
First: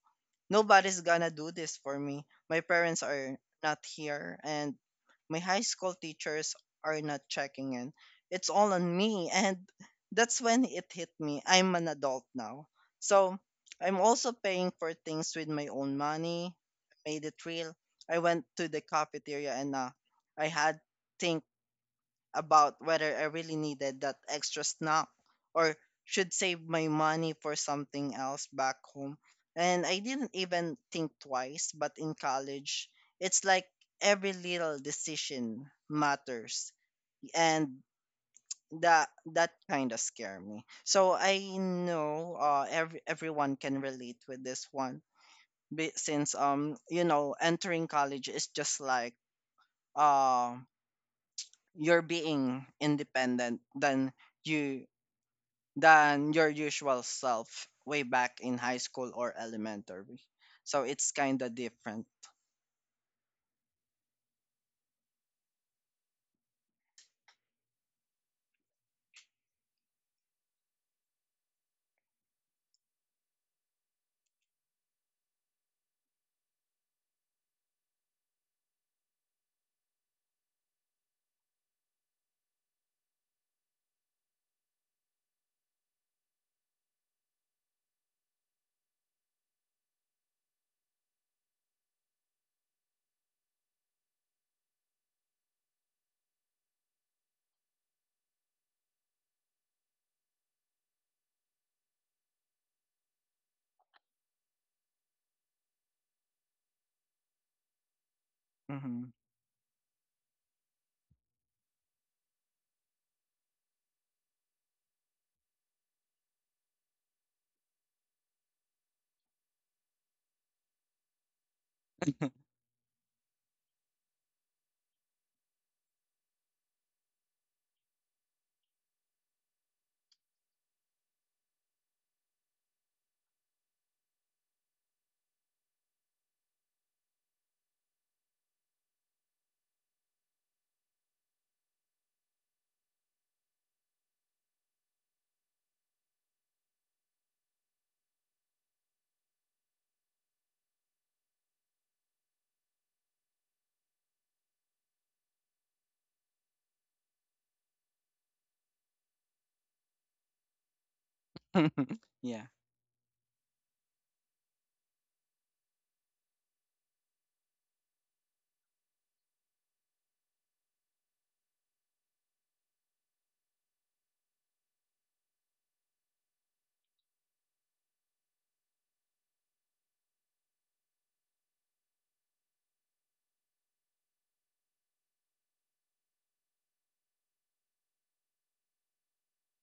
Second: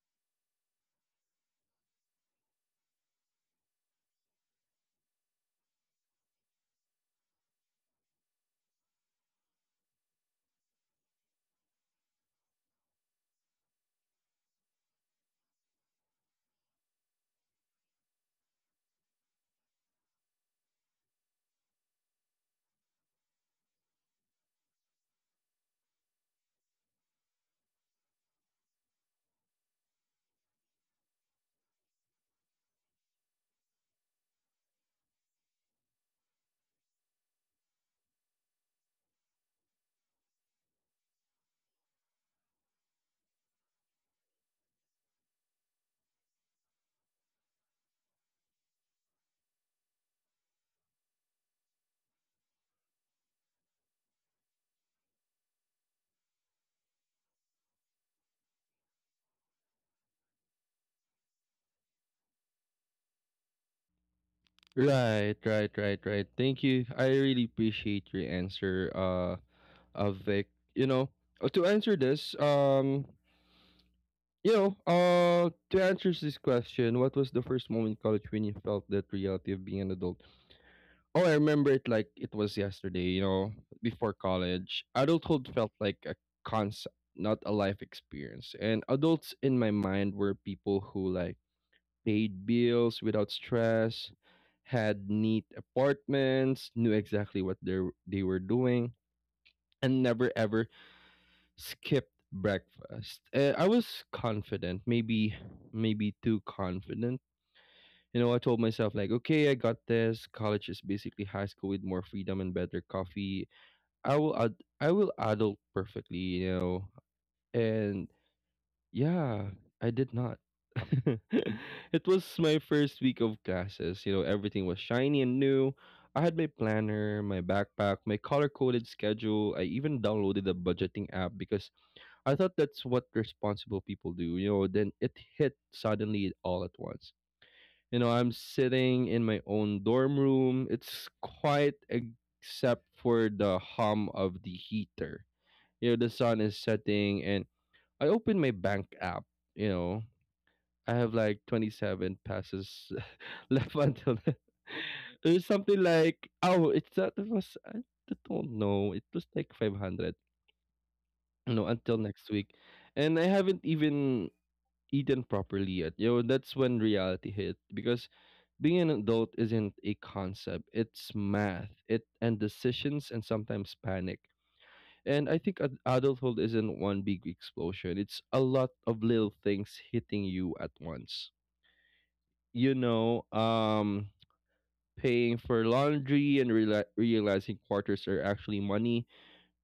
nobody's gonna do this for me. My parents are not here, and my high school teachers are not checking in. It's all on me. And that's when it hit me. I'm an adult now. So I'm also paying for things with my own money. I made it real. I went to the cafeteria and, I had think about whether I really needed that extra snack, or should save my money for something else back home. And I didn't even think twice, but in college, it's like every little decision matters. And that that kind of scare me. So I know, everyone can relate with this one, since, you know, entering college is just like, uh you're being independent than you than your usual self way back in high school or elementary. So it's kind of different. Right, right, right, right. Thank you. I really appreciate your answer, Vic. You know, uh, to answer this, um, You know, to answer this question, what was the first moment in college when you felt that reality of being an adult? Oh, I remember it like it was yesterday, you know. Before college, adulthood felt like a concept, not a life experience. And adults in my mind were people who like paid bills without stress, had neat apartments, knew exactly what they were doing, and never ever skipped breakfast. I was confident, maybe too confident. You know, I told myself Hmm. like, okay, I got this. College is basically high school with more freedom and better coffee. I will adult perfectly, you know. And yeah, I did not. It was my first week of classes. You know, everything was shiny and new. I had my planner, my backpack, my color coded schedule. I even downloaded a budgeting app because I thought that's what responsible people do, you know. Then it hit suddenly all at once. You know, I'm sitting in my own dorm room. It's quiet except for the hum of the heater. You know, the sun is setting, and I open my bank app. You know, I have like 27 passes left until then. There's something like, oh, it's that it was, I don't know, it was like 500, you know, until next Yeah, week. And I haven't even eaten properly yet. You know, that's when reality hit, because being an adult isn't a concept. It's math. It and decisions and sometimes panic. And I think adulthood isn't one big explosion. It's a lot of little things hitting you at once. You know, paying for laundry and realizing quarters are actually money,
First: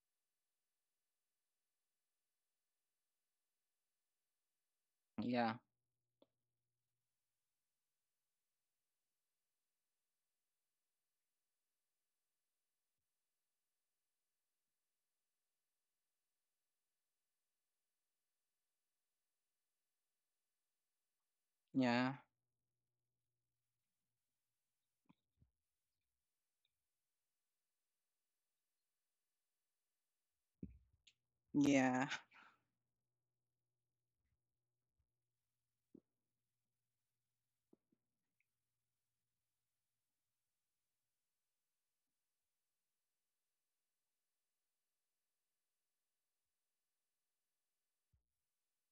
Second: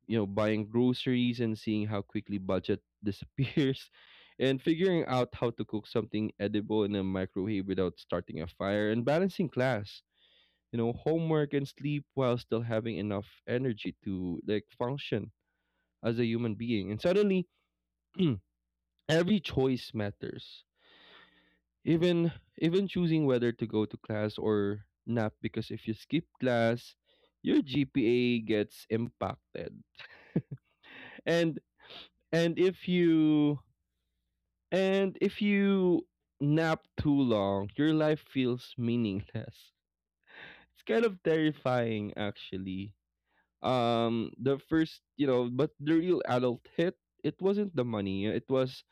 you know, buying groceries and seeing how quickly budget disappears, and figuring out how yeah, to cook something edible in a microwave without starting a fire, and balancing class, you know, homework and sleep while still having enough energy to like function as a human being. And suddenly, every choice matters. yeah, Even Even choosing whether to go to class or not, because if you skip class, your GPA gets impacted. and yeah. and if you and if you nap too long, your life feels meaningless. It's kind of terrifying actually. The first, you know, but the real adult hit, it wasn't the money,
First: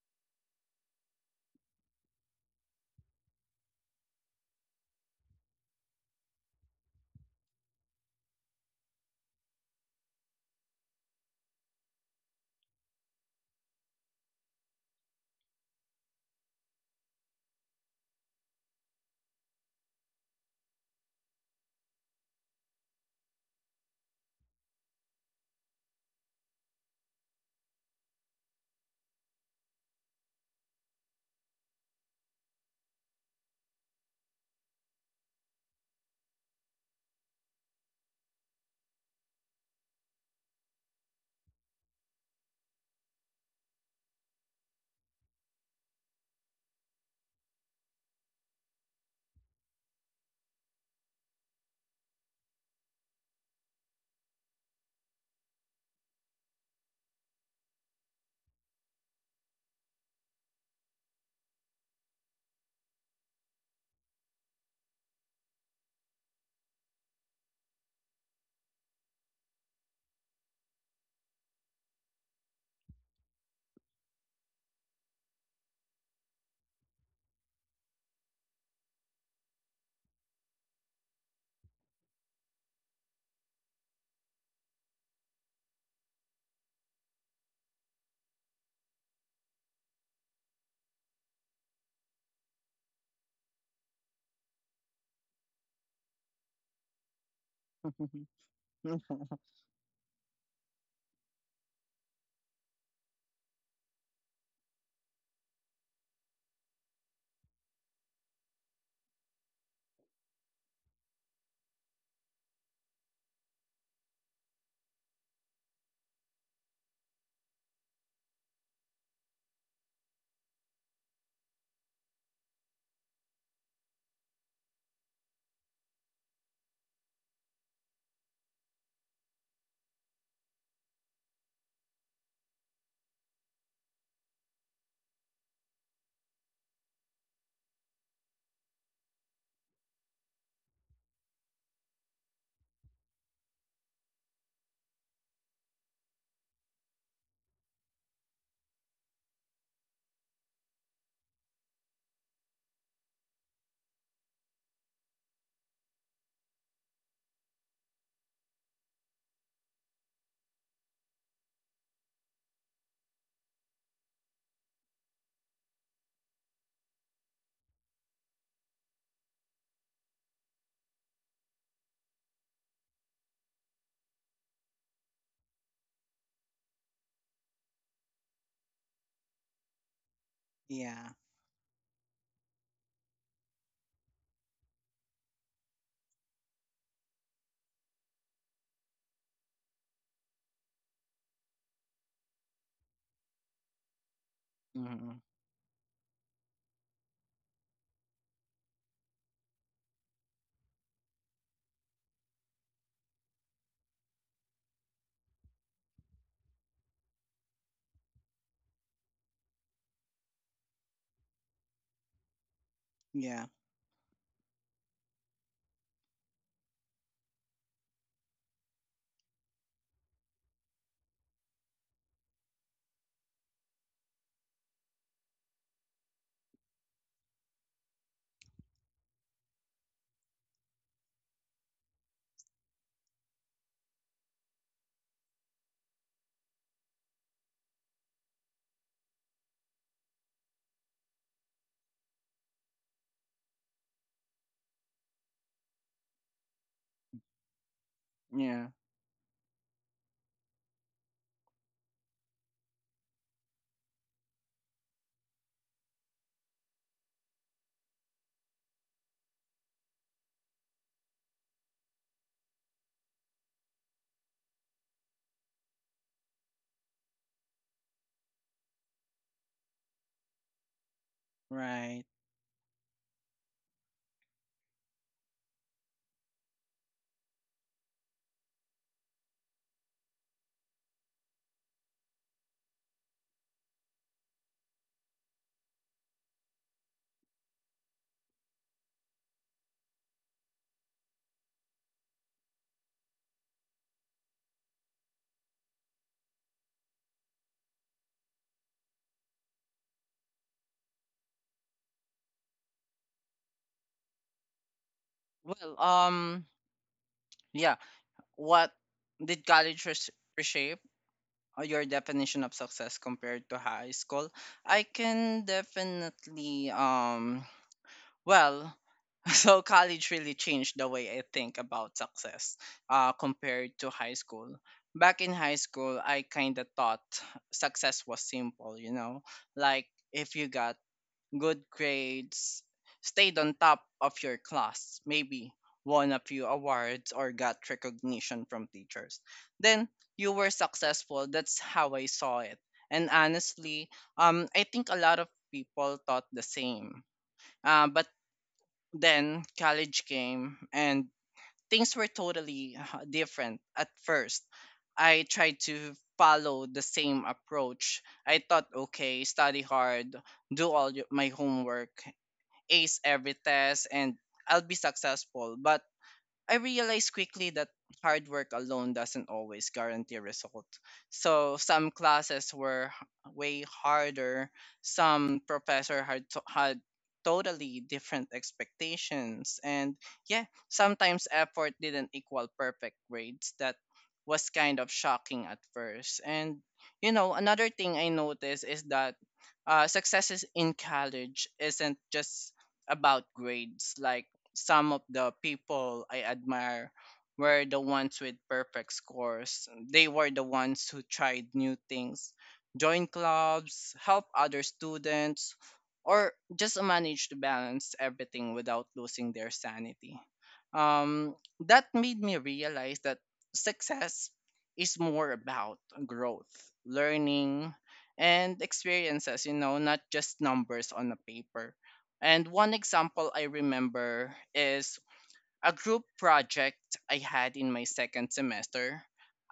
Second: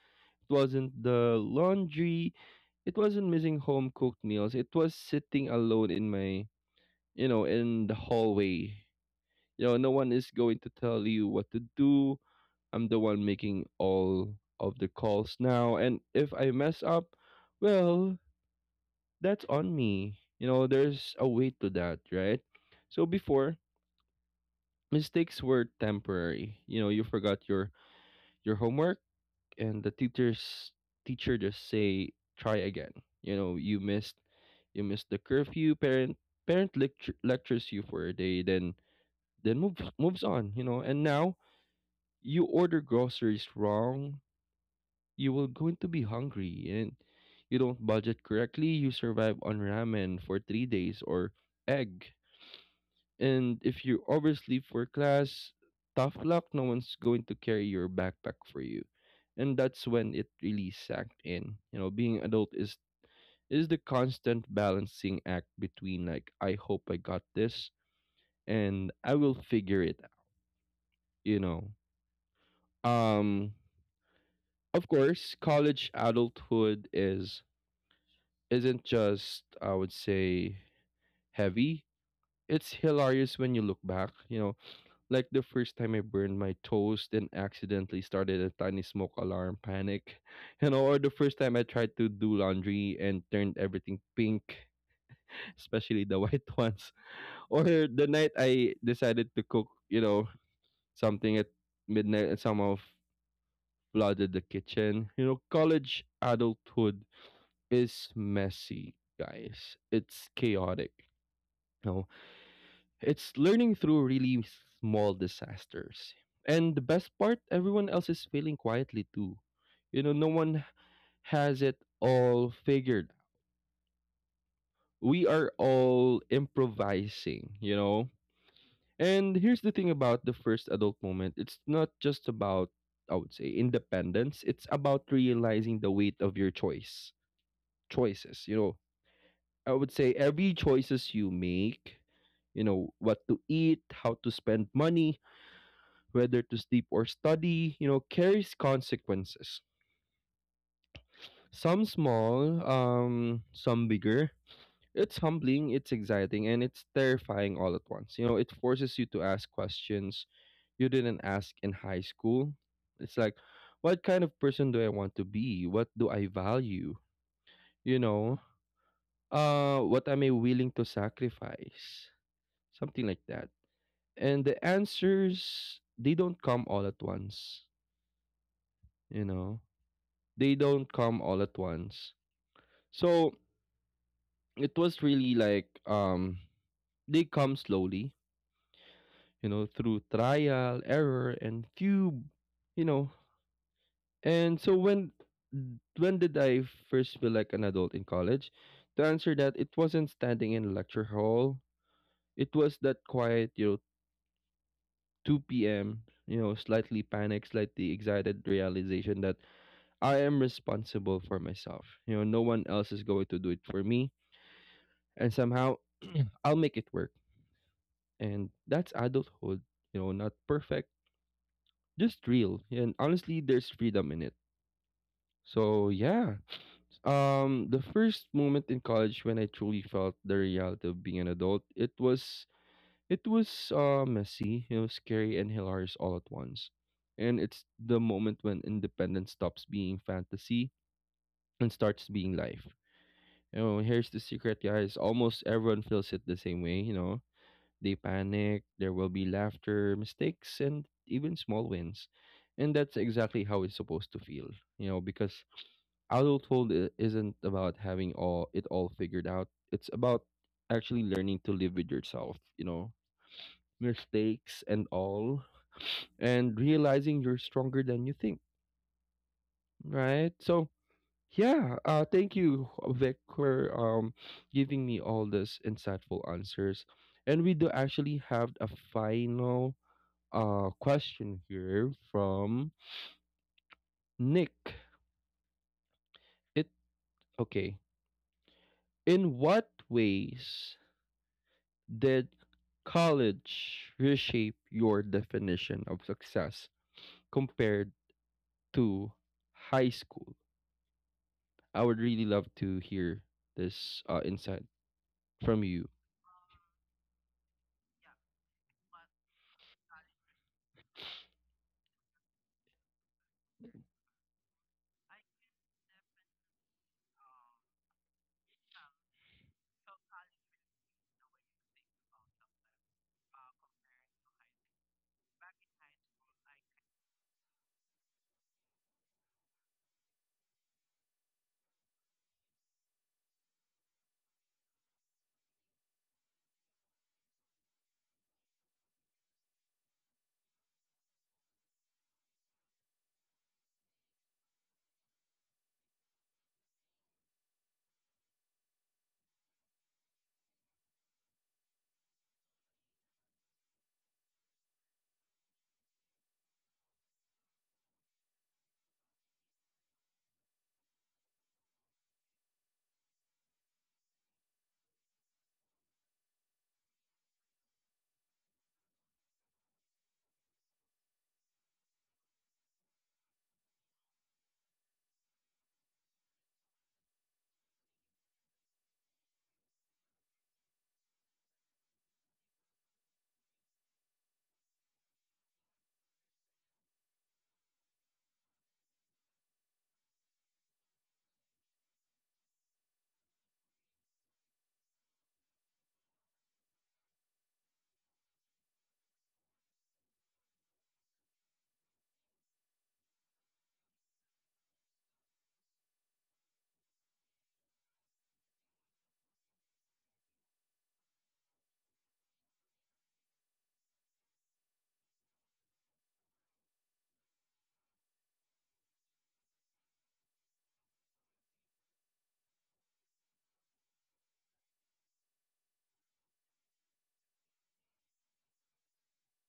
it wasn't the laundry, it wasn't missing home cooked meals. It was sitting alone in my, you know, in the hallway. You know, no one is going to tell you what to do. I'm the one making all of the calls now. And if I mess up, well, that's on me. You know, there's a way to that, right? So before, mistakes were temporary. You know, you forgot your homework and the teachers teacher just say try again. You know, you missed the curfew, parent lectures you for a day, then moves on, you know. And now you order groceries wrong, you will going to be hungry, and you don't budget correctly, you survive on ramen for 3 days or egg. And if you oversleep for class, tough luck, no one's going to carry your backpack for you. And that's when it really sank in. You know, being adult is the constant balancing act between like I hope I got this and I will figure it out, you know. Um of course, college adulthood is isn't just, I would say, heavy. It's hilarious when you look back, you know, like the first time I burned my toast and accidentally started a tiny smoke alarm panic, you know, or the first time I tried to do laundry and turned everything pink, especially the white ones, or the night I decided to cook, you know, something at midnight and somehow flooded the kitchen. You know, college adulthood is messy, guys. It's chaotic. It's learning through really small disasters. And the best part, everyone else is failing quietly too. You know, no one has it all figured. We are all improvising, you know? And here's the thing about the first adult moment, it's not just about, I would say, independence, it's about realizing the weight of your choices, you know? I would say every choices you make, you know, what to eat, how to spend money, whether to sleep or study, you know, carries consequences. Some small, some bigger. It's humbling, it's exciting, and it's terrifying all at once. You know, it forces you to ask questions you didn't ask in high school. It's like, what kind of person do I want to be? What do I value? You know, what am I willing to sacrifice? Something like that. And the answers, they don't come all at once, you know, they don't Yeah. come all at once. So it was really like they come slowly, you know, through trial, error and few, you know. And so Hmm. when did I first feel like an adult in college? To answer that, it wasn't standing in a lecture hall. It was that quiet, you know, 2 p.m., you know, slightly panicked, slightly excited realization that I am responsible for myself. You know, no one else is going to Yeah, do it for me. And somehow I'll make it work. And that's adulthood, you know, not perfect, just real. And honestly, there's freedom in it. So yeah. The first moment in college when I truly felt the reality of being an adult, it was messy, you know, scary and hilarious all at once. And it's the moment when independence stops being fantasy and starts being life. You know, here's the secret, guys. Almost everyone feels it the same way, you know. They panic, yeah, there will be laughter, mistakes, and even small wins. And that's exactly how it's supposed to feel, you know, because adulthood isn't about having all it all figured out. It's about actually learning to live with yourself, you know, mistakes and all, and realizing you're stronger than you think, right? So, yeah, right. Thank you, Vic, for giving me all these insightful answers. And we do actually have a final question here from Nick. It Okay. In what ways did college reshape your definition of success compared to high school? I would really love to hear this insight from Well, you. Yeah. What did college reshape, your definition of success compared to high school? I can definitely, well, so college really changed the way I think about success, compared to high school. Back in high school, I kind of thought success was simple, you know, like, if you got good grades, stayed on top of your class, maybe won a few awards or got recognition from teachers, then you were successful. That's how I saw it. And honestly, I think a lot of people thought the same. But then college came, and things were totally, different at first. I tried to follow the same approach. I thought, okay, study hard, do all my homework, ace every test, and I'll be successful. But I realized quickly that hard work alone doesn't always guarantee a result. So some classes were way harder. Some professor had totally different expectations, and yeah, sometimes effort didn't equal perfect grades. That was kind of shocking at first. And, you know, another thing I noticed is that, successes in college isn't just about grades. Like, some of the people I admire were the ones with perfect scores. They were the ones who tried new things, joined clubs, helped other students, or just managed to balance everything without losing their sanity. Um, that made me realize that success is more about growth, learning, and experiences, you know, not just numbers on a paper. And one example I remember is a group project I had in my second semester.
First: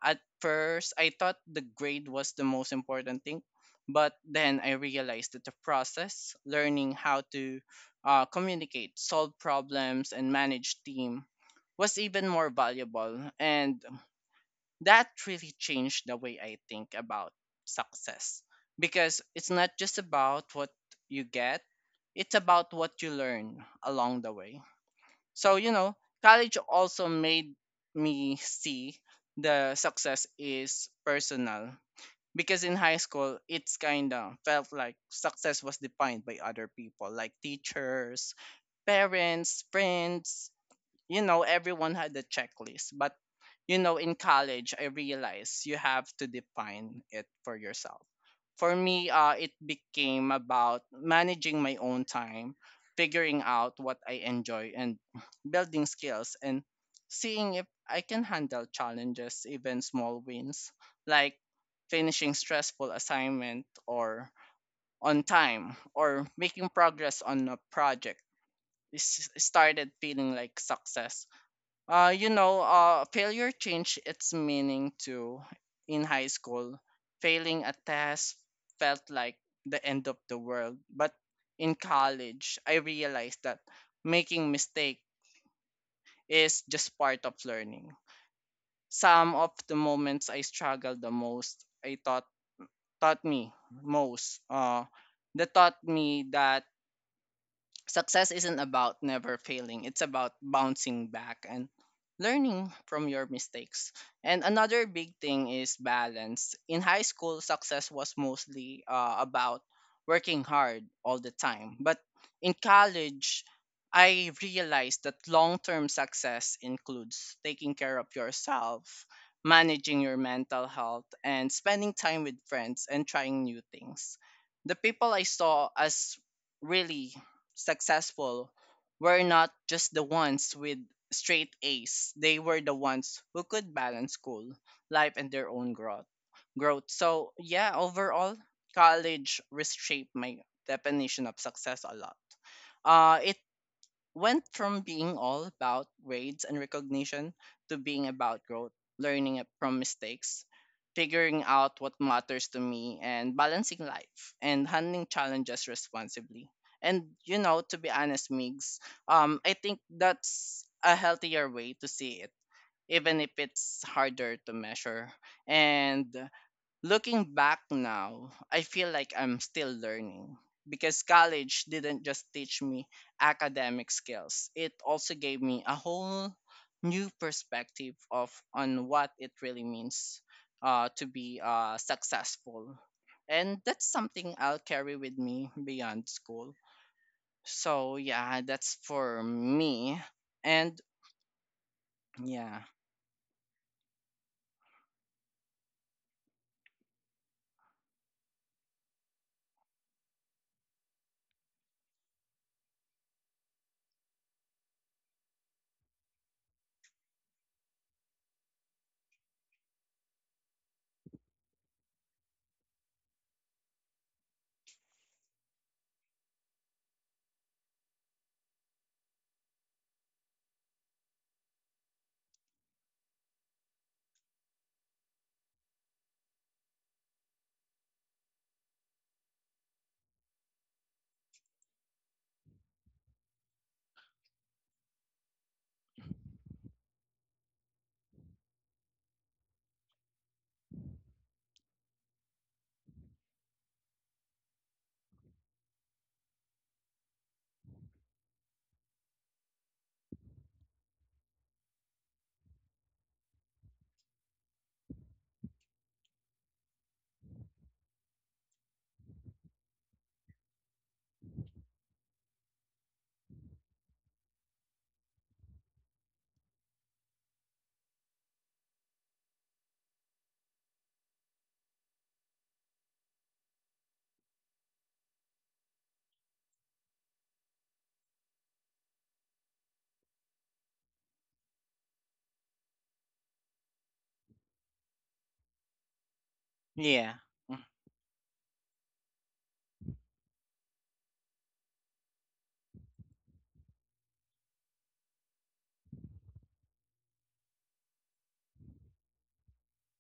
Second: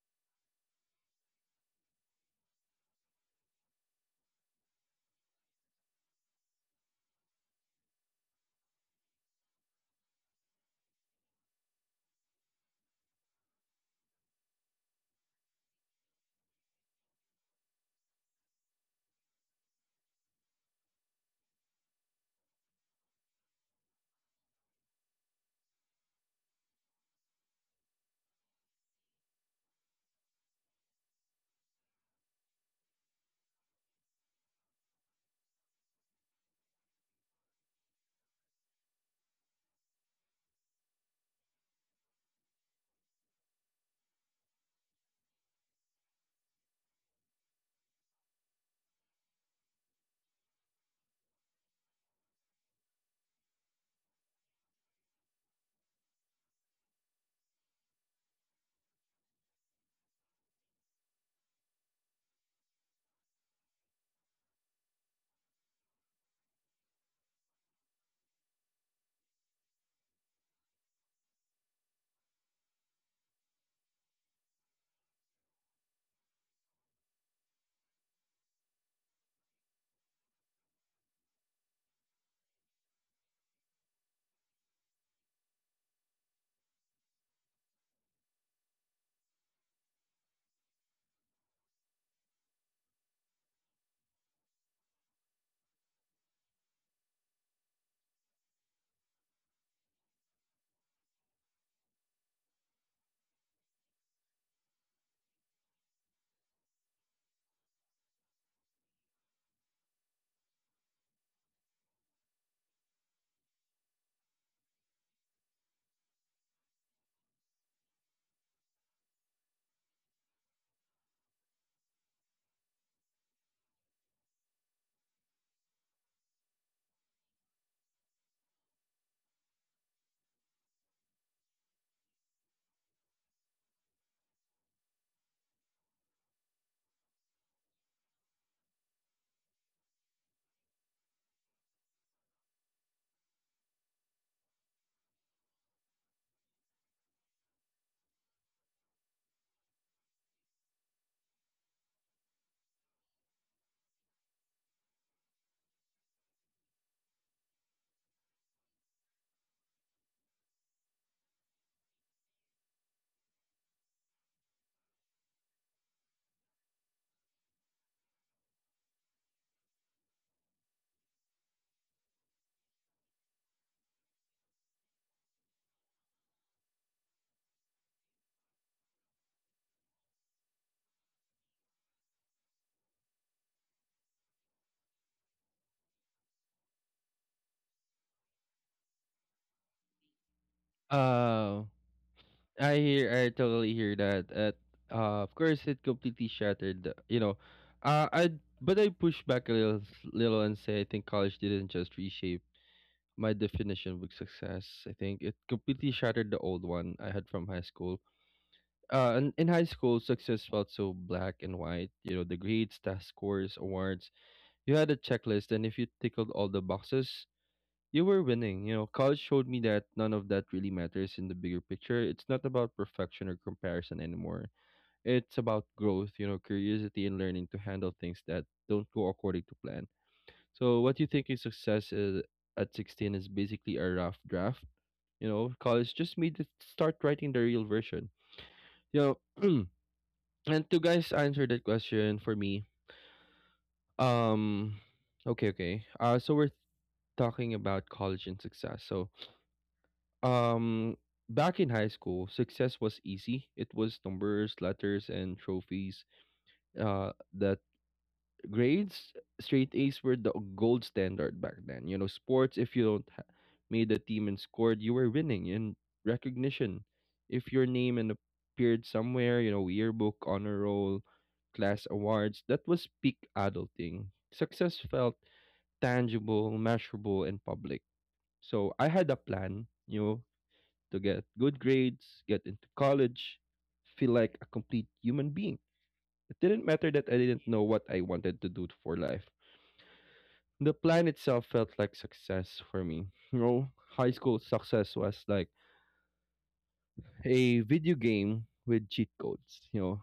At first, I thought the grade was the most important thing, but then I realized that the process, learning how to, communicate, solve problems, and manage team, was even more valuable. And that really changed the way I think about success, because it's not just about what you get, it's about what you learn along the way. So, you know, college also made me see the success is personal, because in high school it's kind of felt like success was defined by other people, like teachers, parents, friends, you know, everyone had a checklist. But, you know, in college I realized you have to define it for yourself. For me, it became about managing my own time, figuring out what I enjoy, and building skills, and seeing if I can handle challenges. Even small wins, like finishing stressful assignment or on time, or making progress on a project, is started feeling like success. You know, failure changed its meaning too. In high school, failing a test felt like the end of the world. But in college, I realized that making mistake is just part of learning. Some of the moments I struggled the most, I thought taught me most. That taught me that success isn't about never failing, it's about bouncing back and learning from your mistakes. And another big thing is balance. In high school, success was mostly, about working hard all the time. But in college, I realized that long term success includes taking care of yourself, managing your mental health, and spending time with friends and trying new things. The people I saw as really successful were not just the ones with straight A's. They were the ones who could balance school, life, and their own growth. So yeah, overall, college reshaped my definition of success a lot. It went from being all about grades and recognition to being about growth, learning it from mistakes, figuring out what matters to me, and balancing life and handling challenges responsibly. And, you know, to be honest, Migs, I think that's a healthier way to see it, even if it's harder to measure. And looking back now, I feel like I'm still learning, because college didn't just teach me academic skills. It also gave me a whole new perspective of on what it really means, to be, successful. And that's something I'll carry with me beyond school. So yeah, that's for me. And Uh yeah, I hear, I totally hear that. At Of course it completely shattered the- you know. I but I push back a little, and say I think college didn't just reshape my definition of success. I think it completely shattered the old one I had from high school. And in high school, success felt so black and white. You know, the grades, test scores, awards. You had a checklist, and if you tickled all the boxes, you were winning. You know, college showed me that none of that really matters in the bigger picture. It's not about perfection or comparison anymore. It's about growth, you know, curiosity, and learning to handle things that don't go according to plan. So, what you think is success is, at 16, is basically a rough draft. You know, college just made it start writing the real version. You know, and to guys answer that question for me, um, okay, okay. So we're talking about college and success. So, um, back in high school, success was easy. It was numbers, letters, and trophies. The grades straight A's were the gold standard back then. You know, sports, if you don't ha- made the team and scored, you were winning in recognition. If your name and appeared somewhere, you know, yearbook, honor roll, class awards, that was peak adulting. Success felt tangible, measurable, and public. So I had a plan, you know, to get good grades, get into college, feel like a complete human being. It didn't matter that I yeah, didn't know mm, what I wanted to do for life. The plan itself felt like success for me. You know, high school success was like a video game with cheat codes. You know,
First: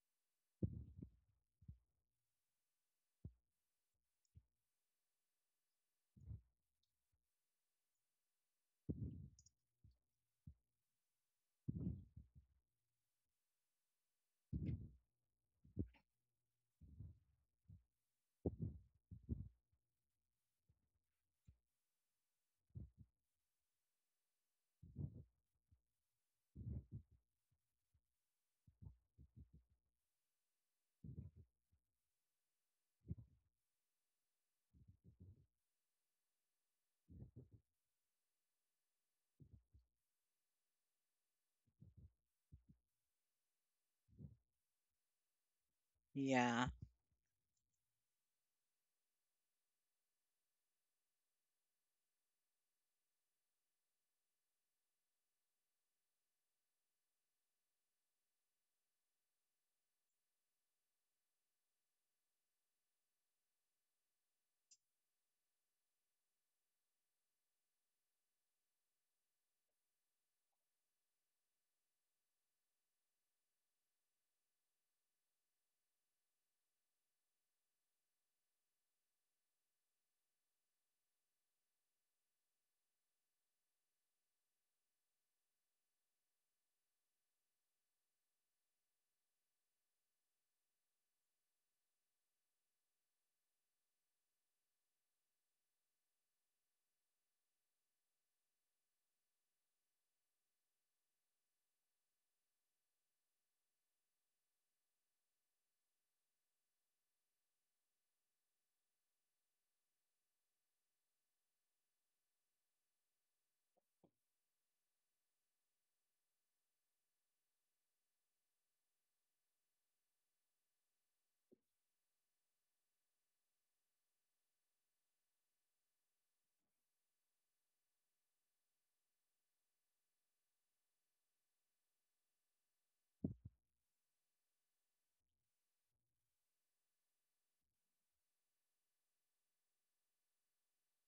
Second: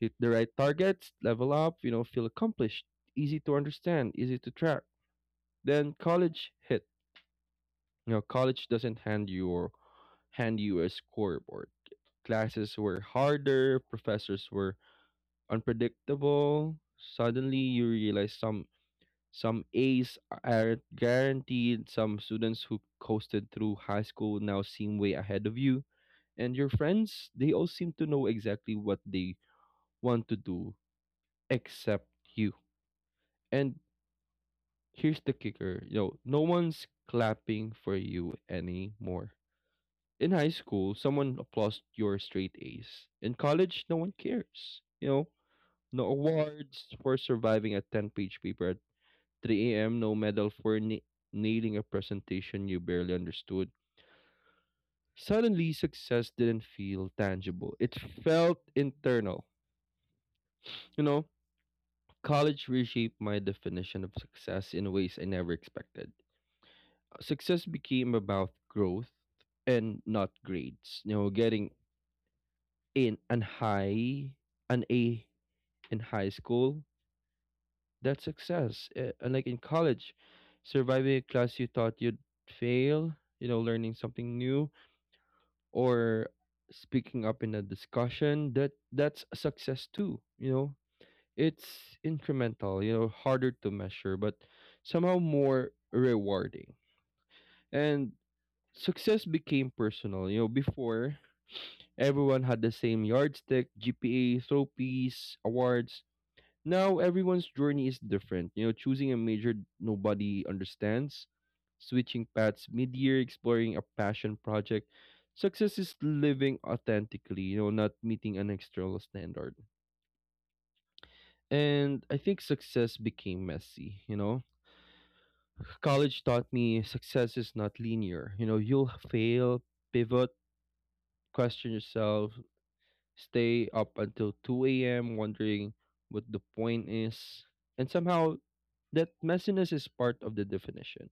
hit the right targets, level up, you know, feel accomplished, easy to understand, easy to track. Then college hit. You know, college doesn't hand you a scoreboard. Classes were harder, professors were unpredictable. Suddenly you realize some A's are guaranteed. Some students who coasted through high school now seem way ahead of you. And your friends, they all seem to know exactly what they want to do, except you. And here's the kicker, you know, no one's clapping for you anymore. In high school, someone applauds your straight A's. In college, no one cares. You know, no yeah, awards for surviving a 10-page paper at 3 a.m., no medal for nailing a presentation you barely understood. Suddenly, success didn't feel tangible. It felt internal. You know, college reshaped my definition of success in ways I never expected. Success became about growth and not grades. You know, getting in an high, an A in high school, that's success. Unlike in college, surviving a class you thought you'd fail, you know, learning something new, or speaking up in a discussion, that's a success too. You know, it's incremental, you know, harder to measure, but somehow more rewarding. And success became personal. You know, before, everyone had the same yardstick, GPA, trophies, awards. Now everyone's journey is different. You know, choosing a major nobody understands, switching paths mid-year, exploring a passion project. Success is living authentically, you know, not meeting an external standard. And I think success became messy, you know. College taught me success is not linear. You know, you'll fail, pivot, question yourself, stay up until 2 a.m. wondering what the point is. And somehow, that messiness is part of the definition.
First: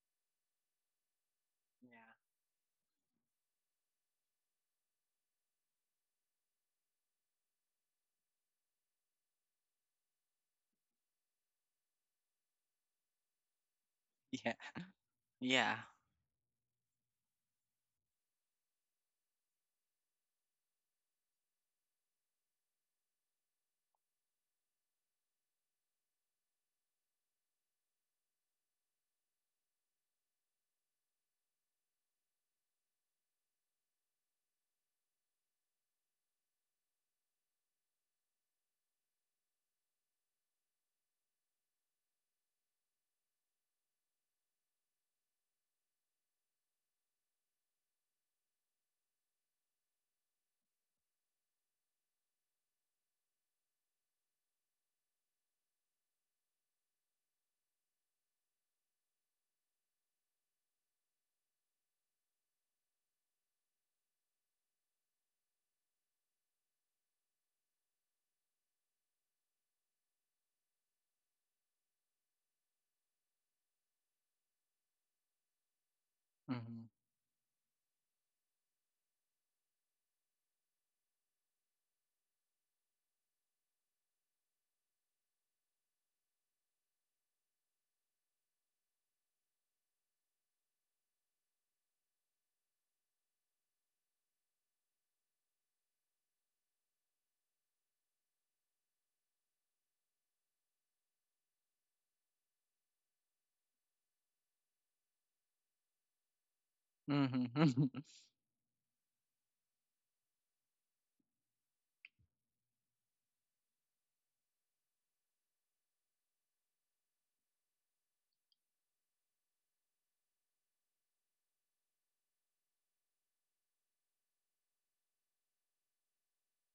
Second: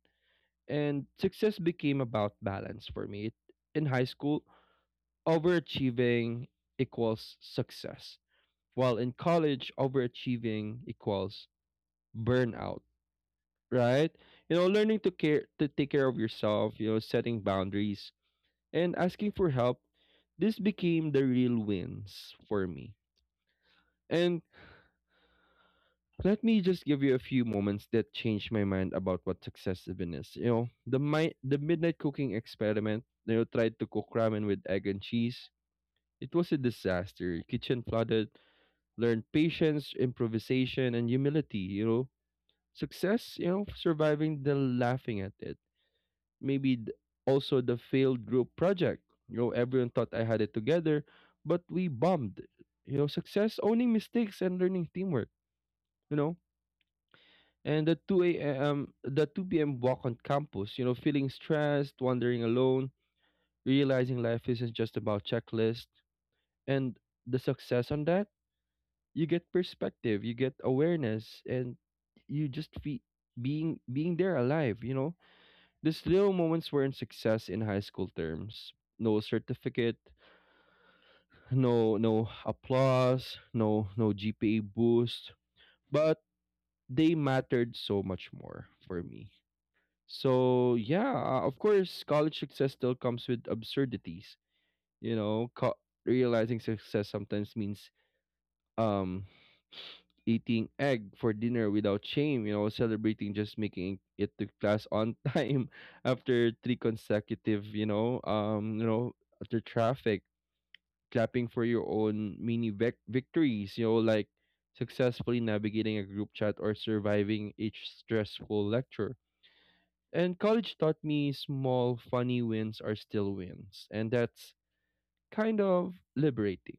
And success became yeah, about balance for me. In high school, overachieving equals success, while in college, overachieving equals burnout, right? yeah, You know, learning to care to yeah. take care of yourself, you know, setting boundaries and asking for help, this became the real wins for me. And let me just give you a few moments that changed my mind about what success even is. You know, the midnight cooking experiment. You know, tried to cook ramen with egg and cheese. It was a disaster. Kitchen flooded. Learned patience, improvisation, and humility. You know, success. You know, surviving the laughing at it. Maybe th- Also the failed group project. You know, everyone thought I had it together, but we bombed. You know, success owning mistakes and learning teamwork. You know, and the 2 p.m. walk on campus, you know, feeling stressed, wandering alone, realizing life isn't just about checklist, and the success on that, you get perspective, you get awareness, and you just feel being there alive, you know. These little moments weren't success in high school terms. No certificate, no applause, no GPA boost, but they mattered so much more for me. So yeah, of course, college success still comes with absurdities. You know, realizing success sometimes means um eating egg for dinner without shame. You know, celebrating just making it to class on time after three consecutive. Mm-hmm. After traffic, clapping for your own victories. You know, like successfully navigating a group chat or surviving each stressful lecture, and college taught me small, funny wins are still wins. And that's kind of liberating.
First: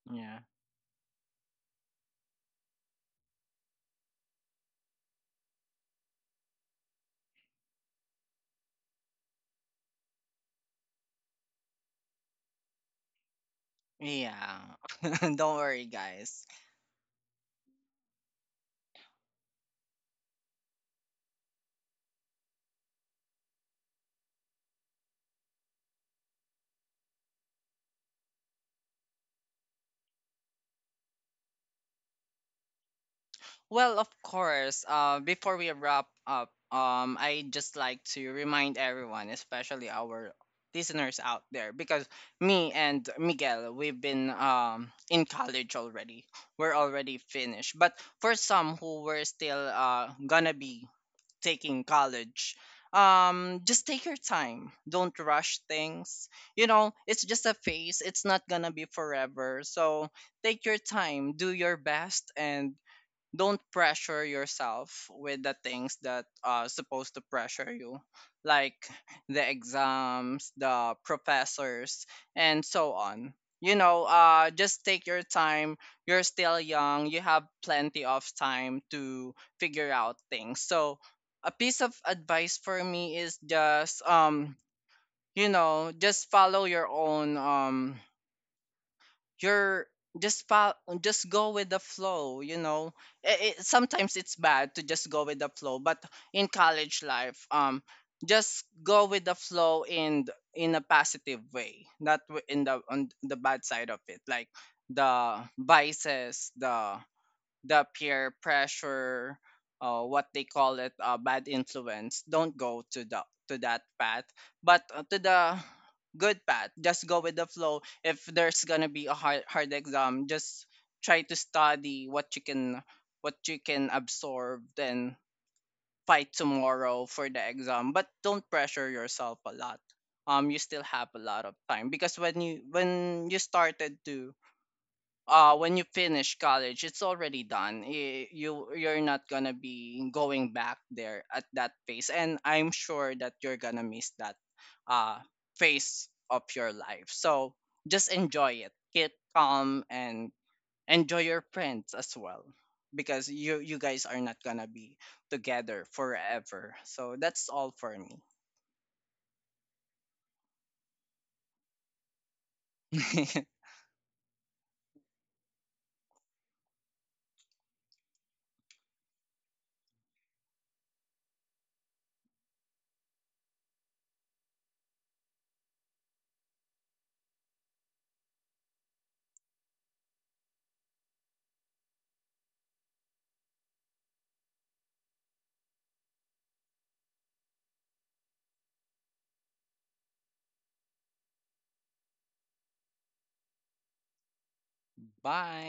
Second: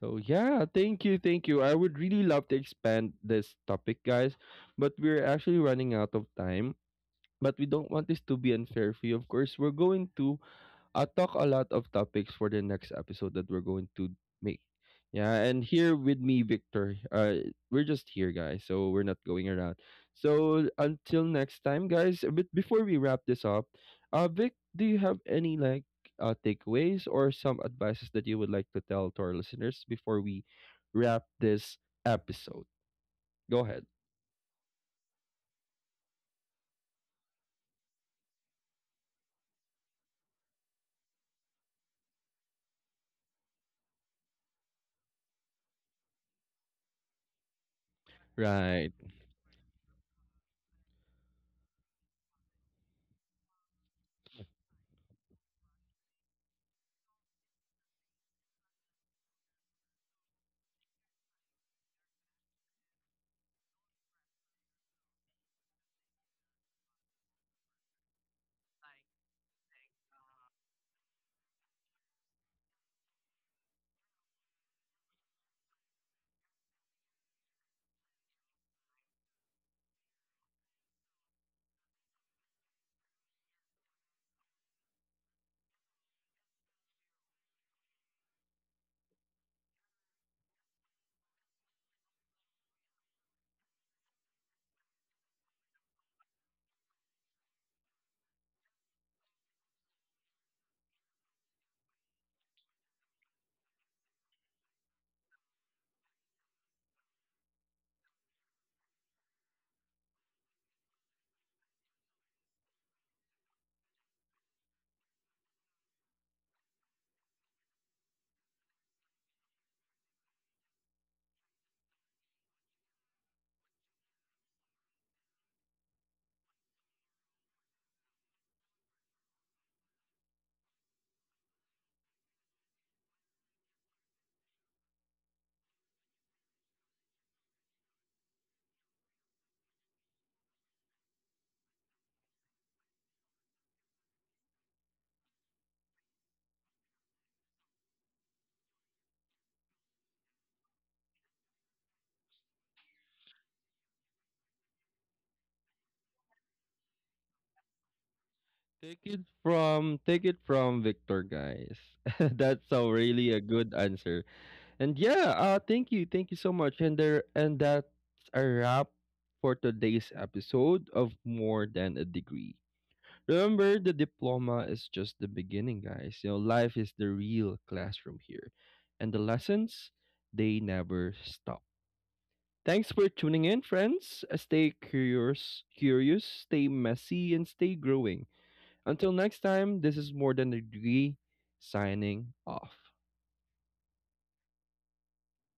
So, Yeah. yeah, thank you. Thank you. I would really love to expand this topic, guys, but we're actually running out of time. But we don't want this to be unfair for you. Of course, we're going to, I'll talk a lot of topics for the next episode that we're going to make. Yeah. Yeah, Don't and worry, here with me, guys. Victor. We're just here, guys, so we're not going around. So until next time, guys. But before we wrap this up, Vic, do you have any like takeaways or some advices that you would like to tell to our listeners before we wrap this episode? Go ahead. Well, of course, before we wrap up, I just like to remind everyone, especially our listeners out there, because me and Miguel, we've been in college already. We're already finished. But for some Right. who were still gonna be taking college, just take your time, don't rush things. You know, it's just a phase, it's not gonna be forever, so take your time, do your best, and don't pressure yourself with the things that are supposed to pressure you, like the exams, the professors, and so on. You know, just take your time. You're still young, you have plenty of time to figure out things. So a piece of advice for me is just, you know, just follow your own, you're just fo- just go with the flow. You know, sometimes it's bad to just go with the flow, but in college life, just go with the flow in in a positive way, not w- in the on the bad side of it, like the vices, the peer pressure, what they call it, bad influence. Don't go to the to that path, but, to the good path. Just go with the flow. If there's gonna be a hard exam, just try to study what you can, what you can absorb, then fight tomorrow for the exam. But don't pressure yourself a lot. You still have a lot of time, because when you started to, when you finish college, it's already done. You you're not gonna be going back there at that phase, and I'm sure that you're gonna miss that uh phase of your life. So just enjoy it, get calm, and enjoy your friends as well, because you guys are not gonna be together forever. So that's all for me. Take it from Victor, guys. That's a really a good answer. And yeah, thank you. Thank you so much. And there and that's a wrap for today's episode of More Than a Degree. Remember, the diploma is just the beginning, guys. You know, life is the real classroom here. And the lessons, they never stop. Thanks for tuning in, friends. Stay curious, stay messy, and stay growing. Until next time, this is More Than a Degree signing off. Bye.